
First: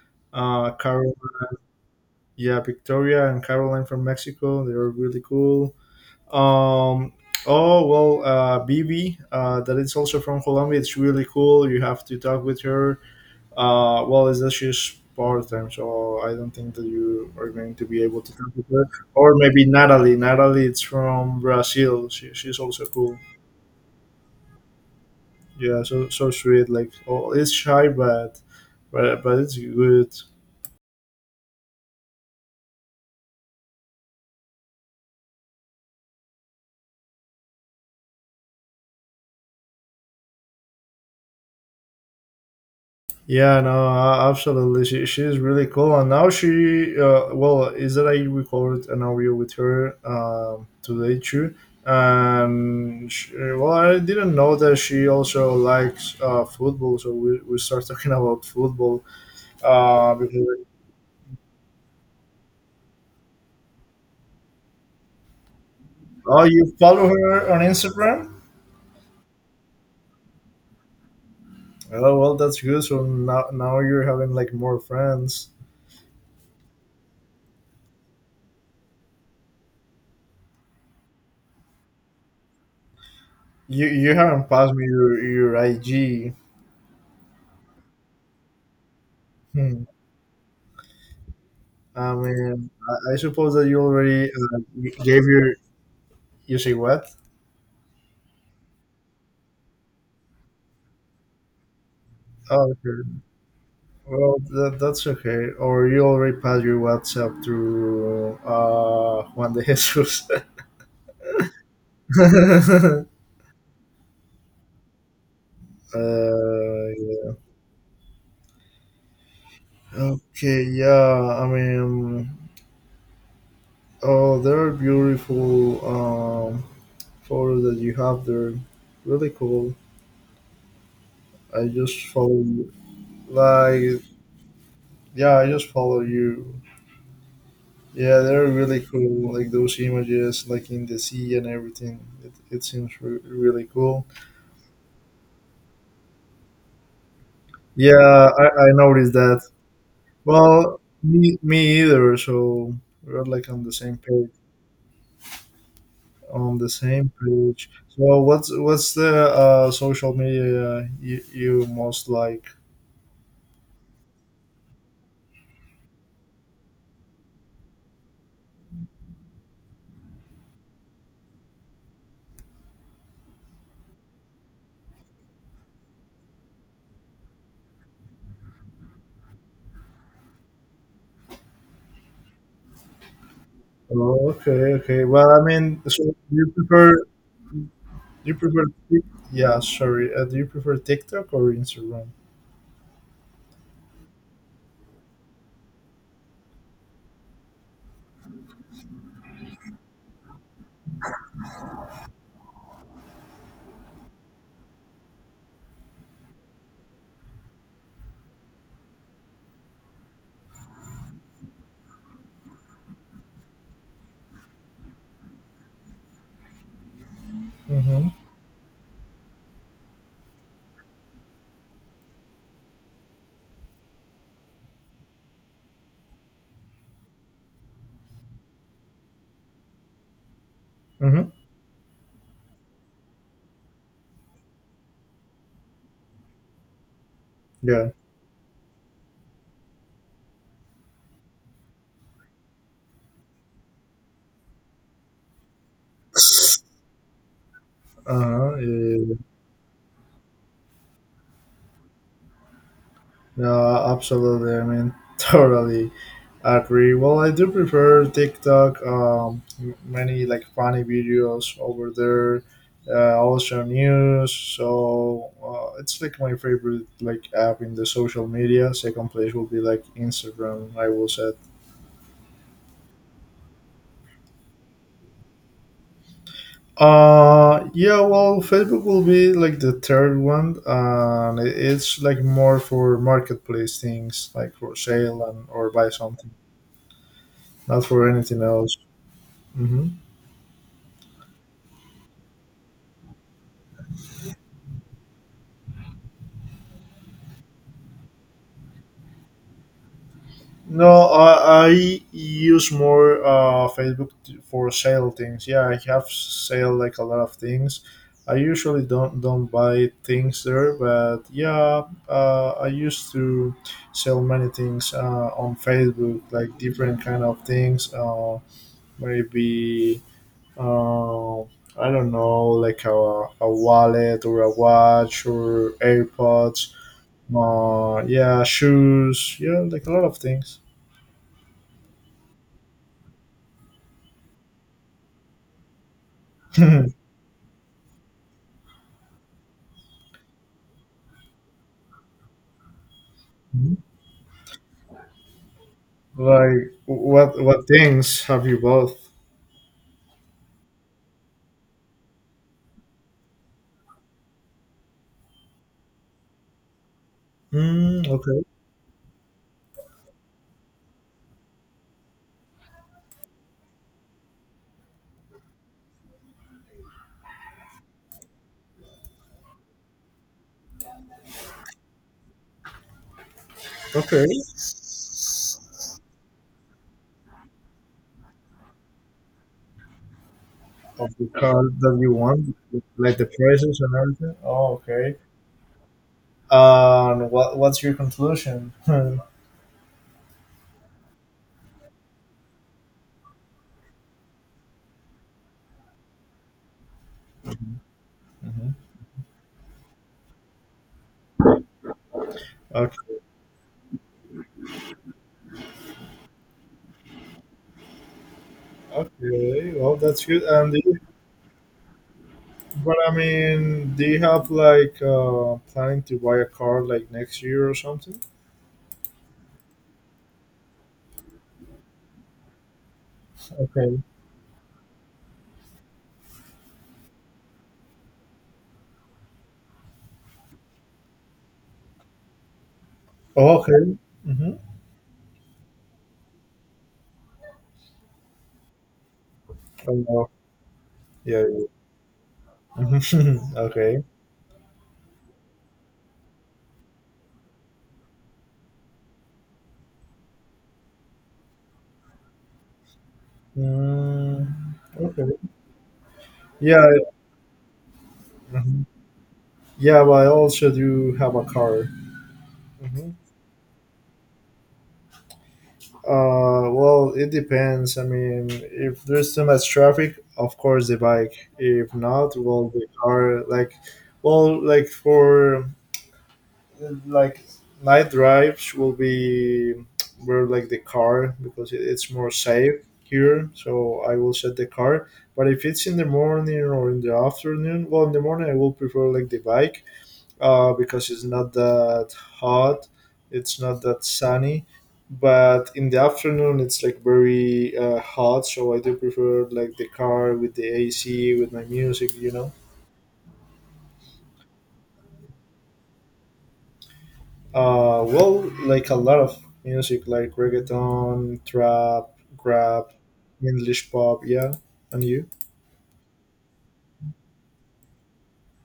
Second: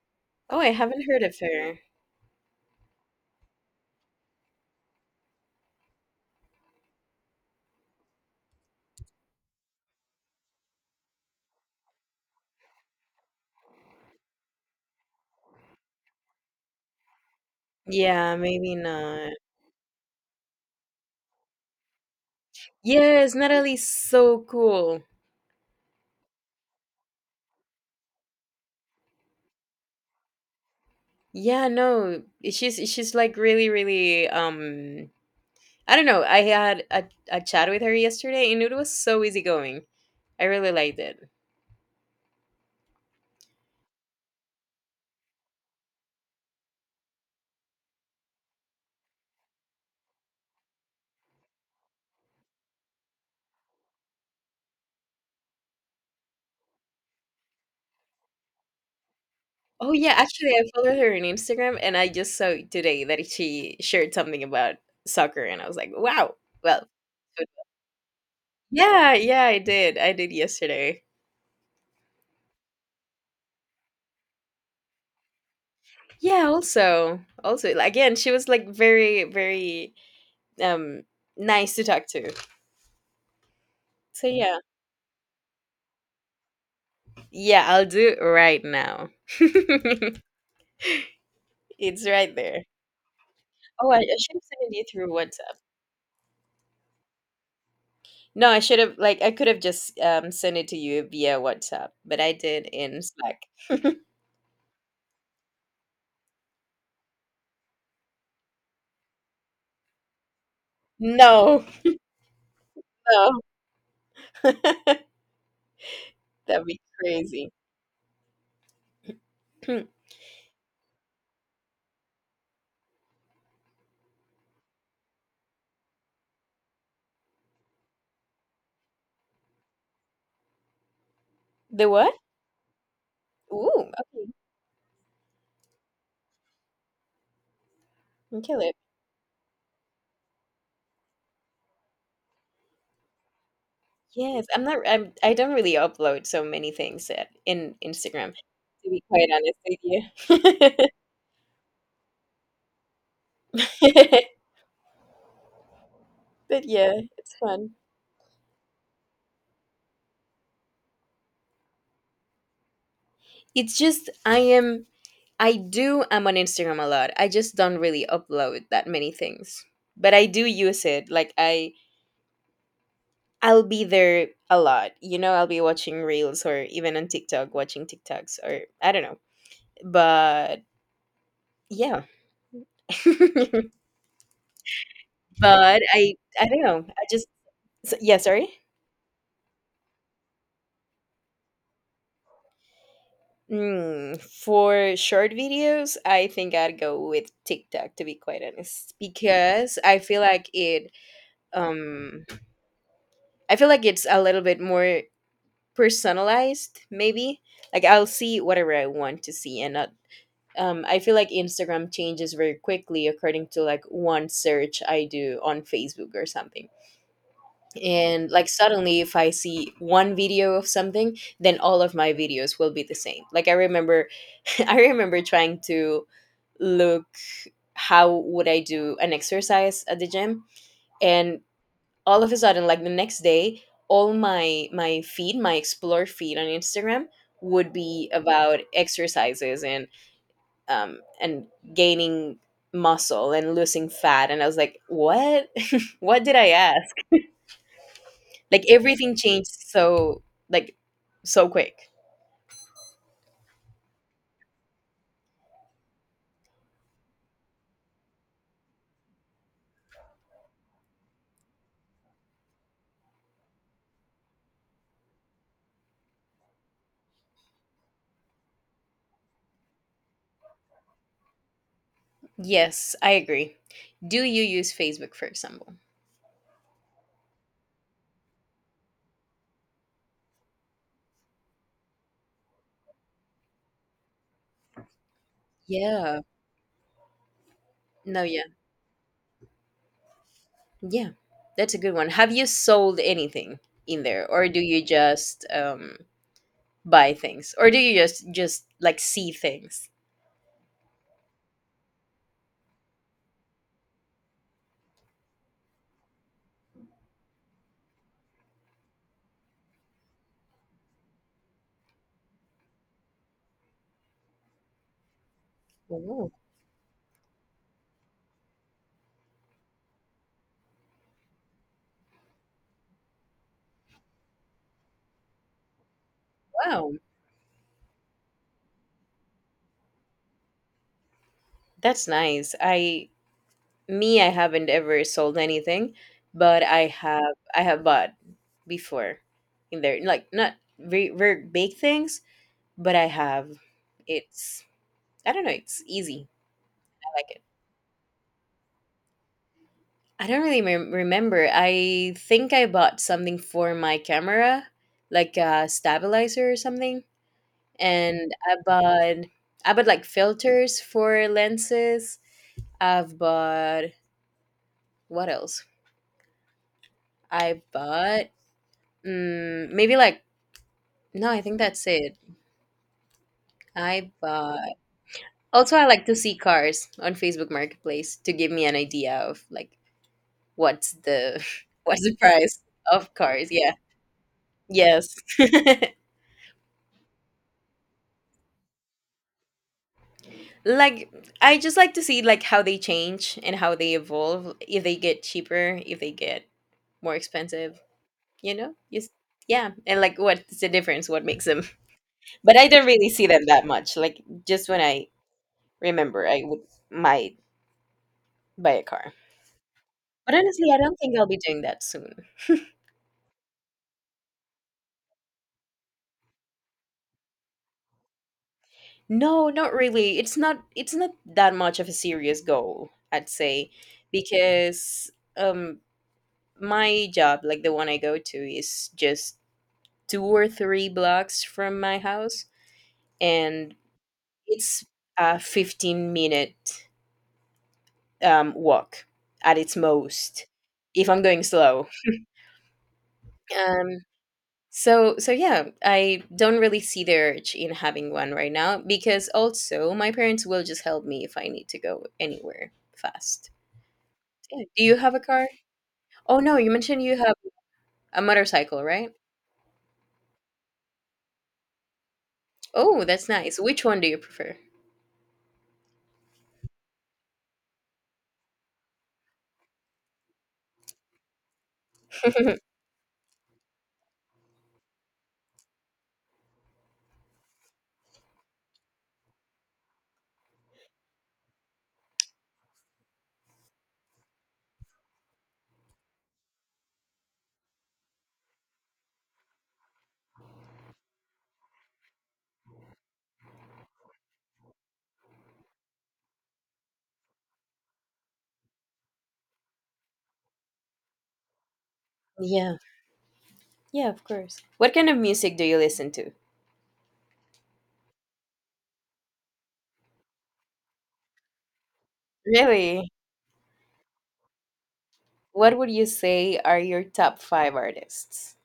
B: Oh, I
A: Uh,
B: haven't
A: Carol,
B: heard of her.
A: yeah, Victoria and Caroline from Mexico, they're really cool. Um, oh well, uh, Bibi, uh, that is also from Colombia. It's really cool. You have to talk with her. Uh, well, it's just huge part time, so I don't think that you are going to be able to
B: Yeah,
A: talk with
B: maybe
A: her.
B: not.
A: Or maybe Natalie. Natalie, it's from Brazil. She, she's also cool.
B: Yes, Natalie's so cool.
A: Yeah, so so sweet. Like, oh, it's shy, but but but it's good.
B: Yeah, no, she's she's like really, really um I don't know. I had a, a chat with her yesterday and it was so easygoing. I really liked it.
A: Yeah, no, a- absolutely. She, she's really cool, and now she, uh, well, is that I recorded an audio with her um, today too, and she, well, I didn't know that she also likes uh, football, so we, we start talking about football.
B: Oh yeah,
A: Uh, because,
B: actually I followed her on Instagram and I just saw today that she shared something about soccer, and I was like, wow.
A: oh, you
B: Well,
A: follow
B: so
A: her on Instagram?
B: yeah, yeah, I did. I did yesterday.
A: Oh, well, that's good. So now, now you're having like more friends.
B: Yeah, also. Also again, she was like very very um nice to talk to.
A: You you
B: So
A: haven't
B: yeah.
A: passed me your your I G.
B: Yeah, I'll do it right now.
A: Hmm.
B: It's
A: I
B: right there.
A: mean, I I suppose that you
B: Oh, I, I
A: already
B: should have
A: uh,
B: sent it you
A: g-
B: through
A: gave your.
B: WhatsApp.
A: You say what?
B: No, I should have like I could have just, um, sent it to you via WhatsApp, but I did
A: Oh,
B: in
A: okay.
B: Slack.
A: Well, that, that's okay. Or you already passed your WhatsApp through uh, Juan de Jesus.
B: No, no. That'd be
A: Uh, yeah.
B: crazy.
A: Okay, yeah. I mean, oh, there are beautiful um, photos that you have there. Really cool. I
B: The
A: just
B: what?
A: follow,
B: Ooh,
A: like,
B: okay.
A: yeah, I just follow you. Yeah, they're
B: Okay, let-
A: really cool. Like those images, like in the sea and everything. It, it seems re- really cool.
B: Yes, I'm not I'm I don't really upload so many things at in
A: Yeah,
B: Instagram,
A: I, I
B: to be
A: noticed
B: quite
A: that.
B: honest with you.
A: Well, me, me either. So we're like on the same page. On
B: But
A: the
B: yeah,
A: same
B: it's
A: page.
B: fun.
A: So what's what's the uh, social media you, you most like?
B: It's just I am I do I'm on Instagram a lot. I just don't really upload that many things. But I do use it. Like I I'll be there a lot. You know, I'll be watching reels or even on TikTok, watching TikToks or I don't know. But yeah,
A: Oh, okay, okay. Well, I mean,
B: but
A: so
B: I
A: do
B: I
A: you
B: don't know.
A: prefer
B: I
A: do
B: just s- yeah.
A: you
B: Sorry.
A: prefer Tik- yeah, sorry. Uh, do you prefer TikTok or Instagram?
B: Mm, for short videos, I think I'd go with TikTok to be quite honest, because I feel like it. Um, I feel like it's a little bit more personalized. Maybe like I'll see whatever I want to see and not, um, I feel like Instagram changes very quickly according to like one search I do on Facebook or something.
A: Mm-hmm.
B: And like suddenly, if I see one video of something, then all of my videos will be the same. Like I remember, I remember trying to look how would I do an exercise at the gym,
A: Mm-hmm.
B: and all of a sudden, like the next day, all my my feed, my explore feed on Instagram would
A: Yeah.
B: be about exercises and um, and gaining muscle and losing fat, and I was like what, what did I ask?
A: Uh-huh.
B: Like
A: Yeah. yeah, yeah.
B: everything changed so like so quick.
A: Yeah, absolutely. I mean, totally agree. Well, I do prefer TikTok. Um, m- many like funny videos over there. Uh, also news. So uh, it's like my favorite like app in the social media. Second place will be like Instagram, I will say.
B: Yes, I agree. Do you use Facebook, for example?
A: Uh, yeah. Well, Facebook will be like the third one, and it- it's like more for marketplace things, like for sale and or buy
B: Yeah,
A: something, not for
B: no,
A: anything
B: yeah,
A: else. Mm-hmm.
B: yeah, that's a good one. Have you sold anything in there, or do you just um buy things, or do you just just like see things?
A: No, I, I use more uh, Facebook t- for sale things. Yeah, I have sale like a lot of things. I usually don't don't buy things there, but yeah, uh, I used to sell many things uh, on Facebook,
B: Oh
A: like different kind of things. Uh, maybe uh, I don't know, like a, a wallet or a watch or AirPods.
B: wow,
A: Uh, yeah, shoes. Yeah, like a lot of things.
B: that's nice. I Me, I haven't ever sold anything, but I have I have bought before in there. Like not very very big things, but I have. It's I don't know, it's easy.
A: Like
B: I like
A: what
B: it.
A: what things have you both?
B: I don't really mem- remember. I think I bought something for my camera, like a stabilizer or something,
A: Mm,
B: and
A: okay,
B: I bought I bought like filters for lenses. I've bought, what else? I bought, mm, maybe like, no, I think that's it. I
A: okay.
B: uh, also I like to see cars on Facebook Marketplace to give me an idea of like what's
A: Of the
B: the
A: car that
B: what's
A: you
B: the
A: want,
B: price of
A: like the
B: cars. Yeah.
A: prices and everything. Oh,
B: Yes.
A: okay. And what what's your conclusion?
B: Like I just like to see like how they change and how they evolve, if they get cheaper, if they get more expensive, you know?
A: Mhm.
B: Yes. Yeah, and like what's the difference? What makes them? But I don't really
A: Okay.
B: see them that much. Like just when I remember I would might buy a car.
A: Okay, well, that's
B: But
A: good.
B: honestly,
A: And
B: I
A: do
B: don't
A: you,
B: think I'll be doing that soon.
A: but I mean, do you have like uh, planning to buy a car like next year or something?
B: No, not really. It's not it's not that much of a serious goal, I'd say,
A: Okay.
B: because um my job, like the one I go to, is just two or three blocks from my house,
A: Oh,
B: and
A: okay. Mm-hmm.
B: it's a fifteen minute um walk at its
A: Oh, no.
B: most if I'm going
A: Yeah,
B: slow.
A: yeah.
B: Um
A: Okay.
B: So so yeah, I don't really see the urge in having one right now because also my parents will just help me if I need to go anywhere fast.
A: Mm,
B: Yeah. Do you have a
A: okay.
B: car? Oh no, you
A: Yeah.
B: mentioned
A: I-
B: you have a motorcycle,
A: mhm.
B: right?
A: Yeah, but I also do have a car.
B: Oh,
A: hmm
B: that's nice. Which one do you prefer?
A: Uh, well, it depends. I mean, if there's too much traffic, of course the bike. If not, well, the car. Like, well, like for like night drives will be where like the car because it, it's more safe here. So I will set the car. But if it's in the morning or in the afternoon, well, in the morning I will prefer like the bike uh, because it's not that hot, it's not that sunny. But in the afternoon, it's like very uh, hot, so I do prefer like the car with the A C with my music, you know.
B: Yeah. Yeah, of course. What kind of music do you listen to?
A: Uh, well, like a lot of music, like reggaeton, trap, rap,
B: Really?
A: English pop, yeah. And you?
B: What would you say are your top five artists?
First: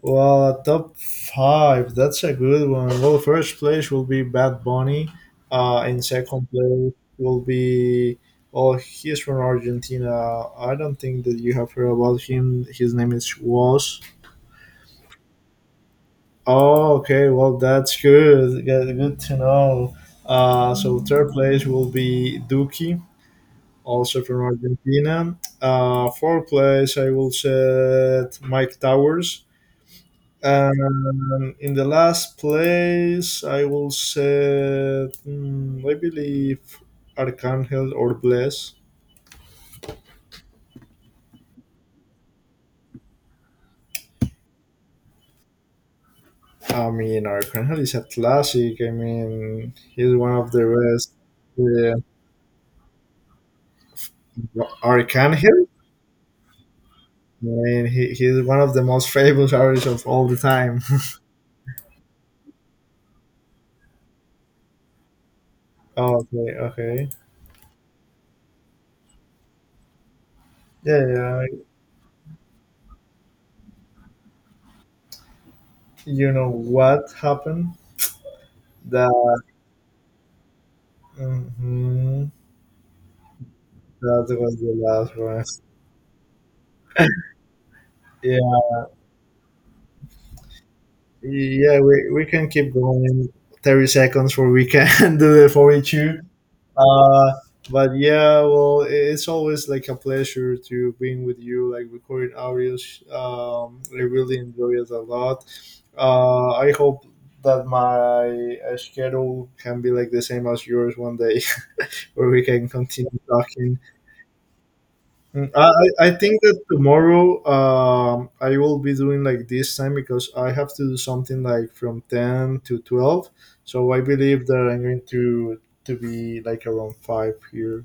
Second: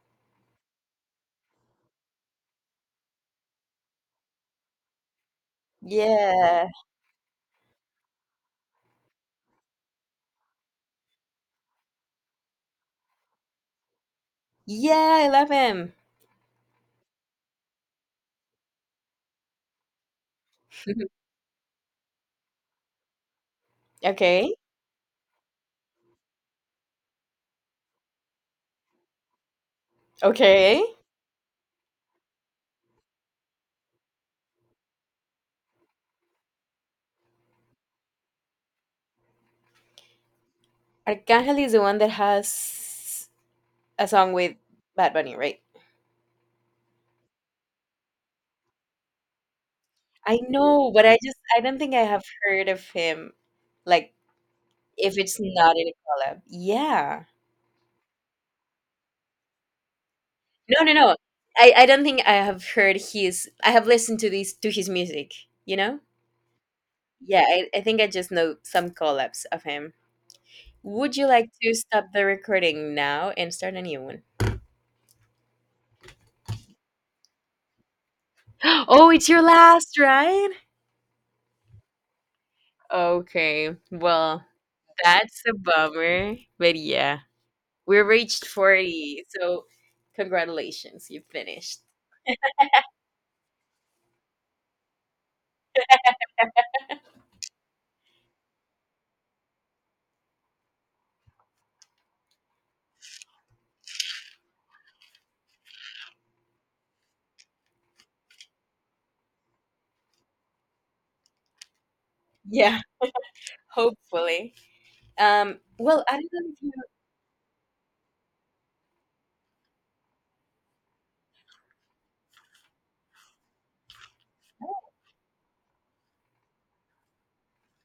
A: Well, a top five, that's a good one. Well, first place will be Bad Bunny. Uh, in second
B: Yeah.
A: place will be, oh, he's from Argentina. I don't think that you have heard about him. His name is Was.
B: Yeah, I love him.
A: Oh, okay. Well, that's good. Good good to know. Uh, so third place will be Duki, also from
B: Okay.
A: Argentina. Uh, fourth place, I will set Mike Towers.
B: Okay.
A: And in the last place, I will say, mm, I believe Arcangel or Bless.
B: Arcángel is the one that has a song with Bad Bunny, right?
A: I mean, Arcangel is a classic. I mean, he's one
B: I
A: of
B: know,
A: the
B: but
A: best.
B: I just I don't think
A: Yeah.
B: I have heard of him. Like, if it's
A: Arcangel?
B: not in a collab, yeah.
A: I mean, he, he's one of the most famous artists of all the time.
B: No, no, no. I I don't think I have heard his. I have listened to these to his music. You know.
A: Okay, okay.
B: Yeah, I, I think I just know some collabs of him.
A: Yeah,
B: Would you like
A: yeah.
B: to stop the recording now and start a new one?
A: You know what happened?
B: Oh, it's your
A: That,
B: last, right?
A: mhm,
B: Okay.
A: that
B: Well,
A: was the last
B: that's
A: one.
B: a bummer. But yeah. We
A: Yeah.
B: reached forty. So, congratulations, you finished.
A: Yeah, we, we can keep going thirty seconds for we can do the forty-two. Uh, but yeah, well, i- it's always like a pleasure to being with you, like recording audios. Um, I really enjoy it a lot. Uh, I hope that my uh, schedule can be like the same as yours one day, where we can
B: Yeah,
A: continue talking.
B: hopefully.
A: Mm,
B: Um,
A: I,
B: well,
A: I I
B: I don't
A: think
B: know
A: that
B: if you.
A: tomorrow um, I will be doing like this time because I have to do something like from ten to twelve. So I believe that I'm going to to be like around five here.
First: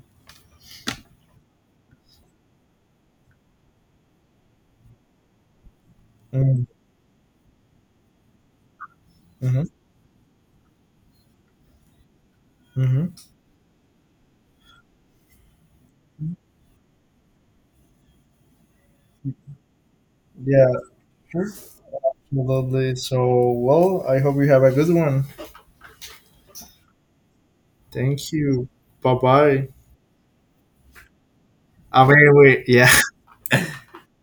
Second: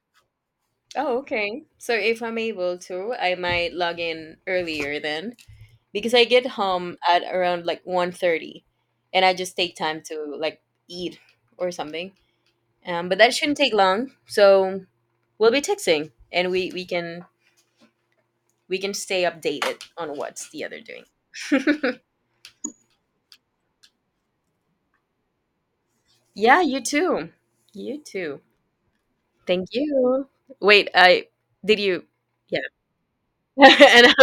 B: Oh, okay. So, if I'm able to, I might log in earlier then because I get
A: Mm,
B: home at around like one thirty, and I just
A: mhm,
B: take time to like eat or something. Um,
A: mhm.
B: but that shouldn't take long. So, we'll be texting, and we we can we can stay updated on what's the
A: Yeah,
B: other doing.
A: sure. Lovely. So, well, I hope you have a good one.
B: Yeah, you too. You
A: Thank
B: too.
A: you. Bye
B: Thank
A: bye.
B: you. Wait, I did you?
A: Ah, wait,
B: Yeah.
A: wait. Yeah.
B: And I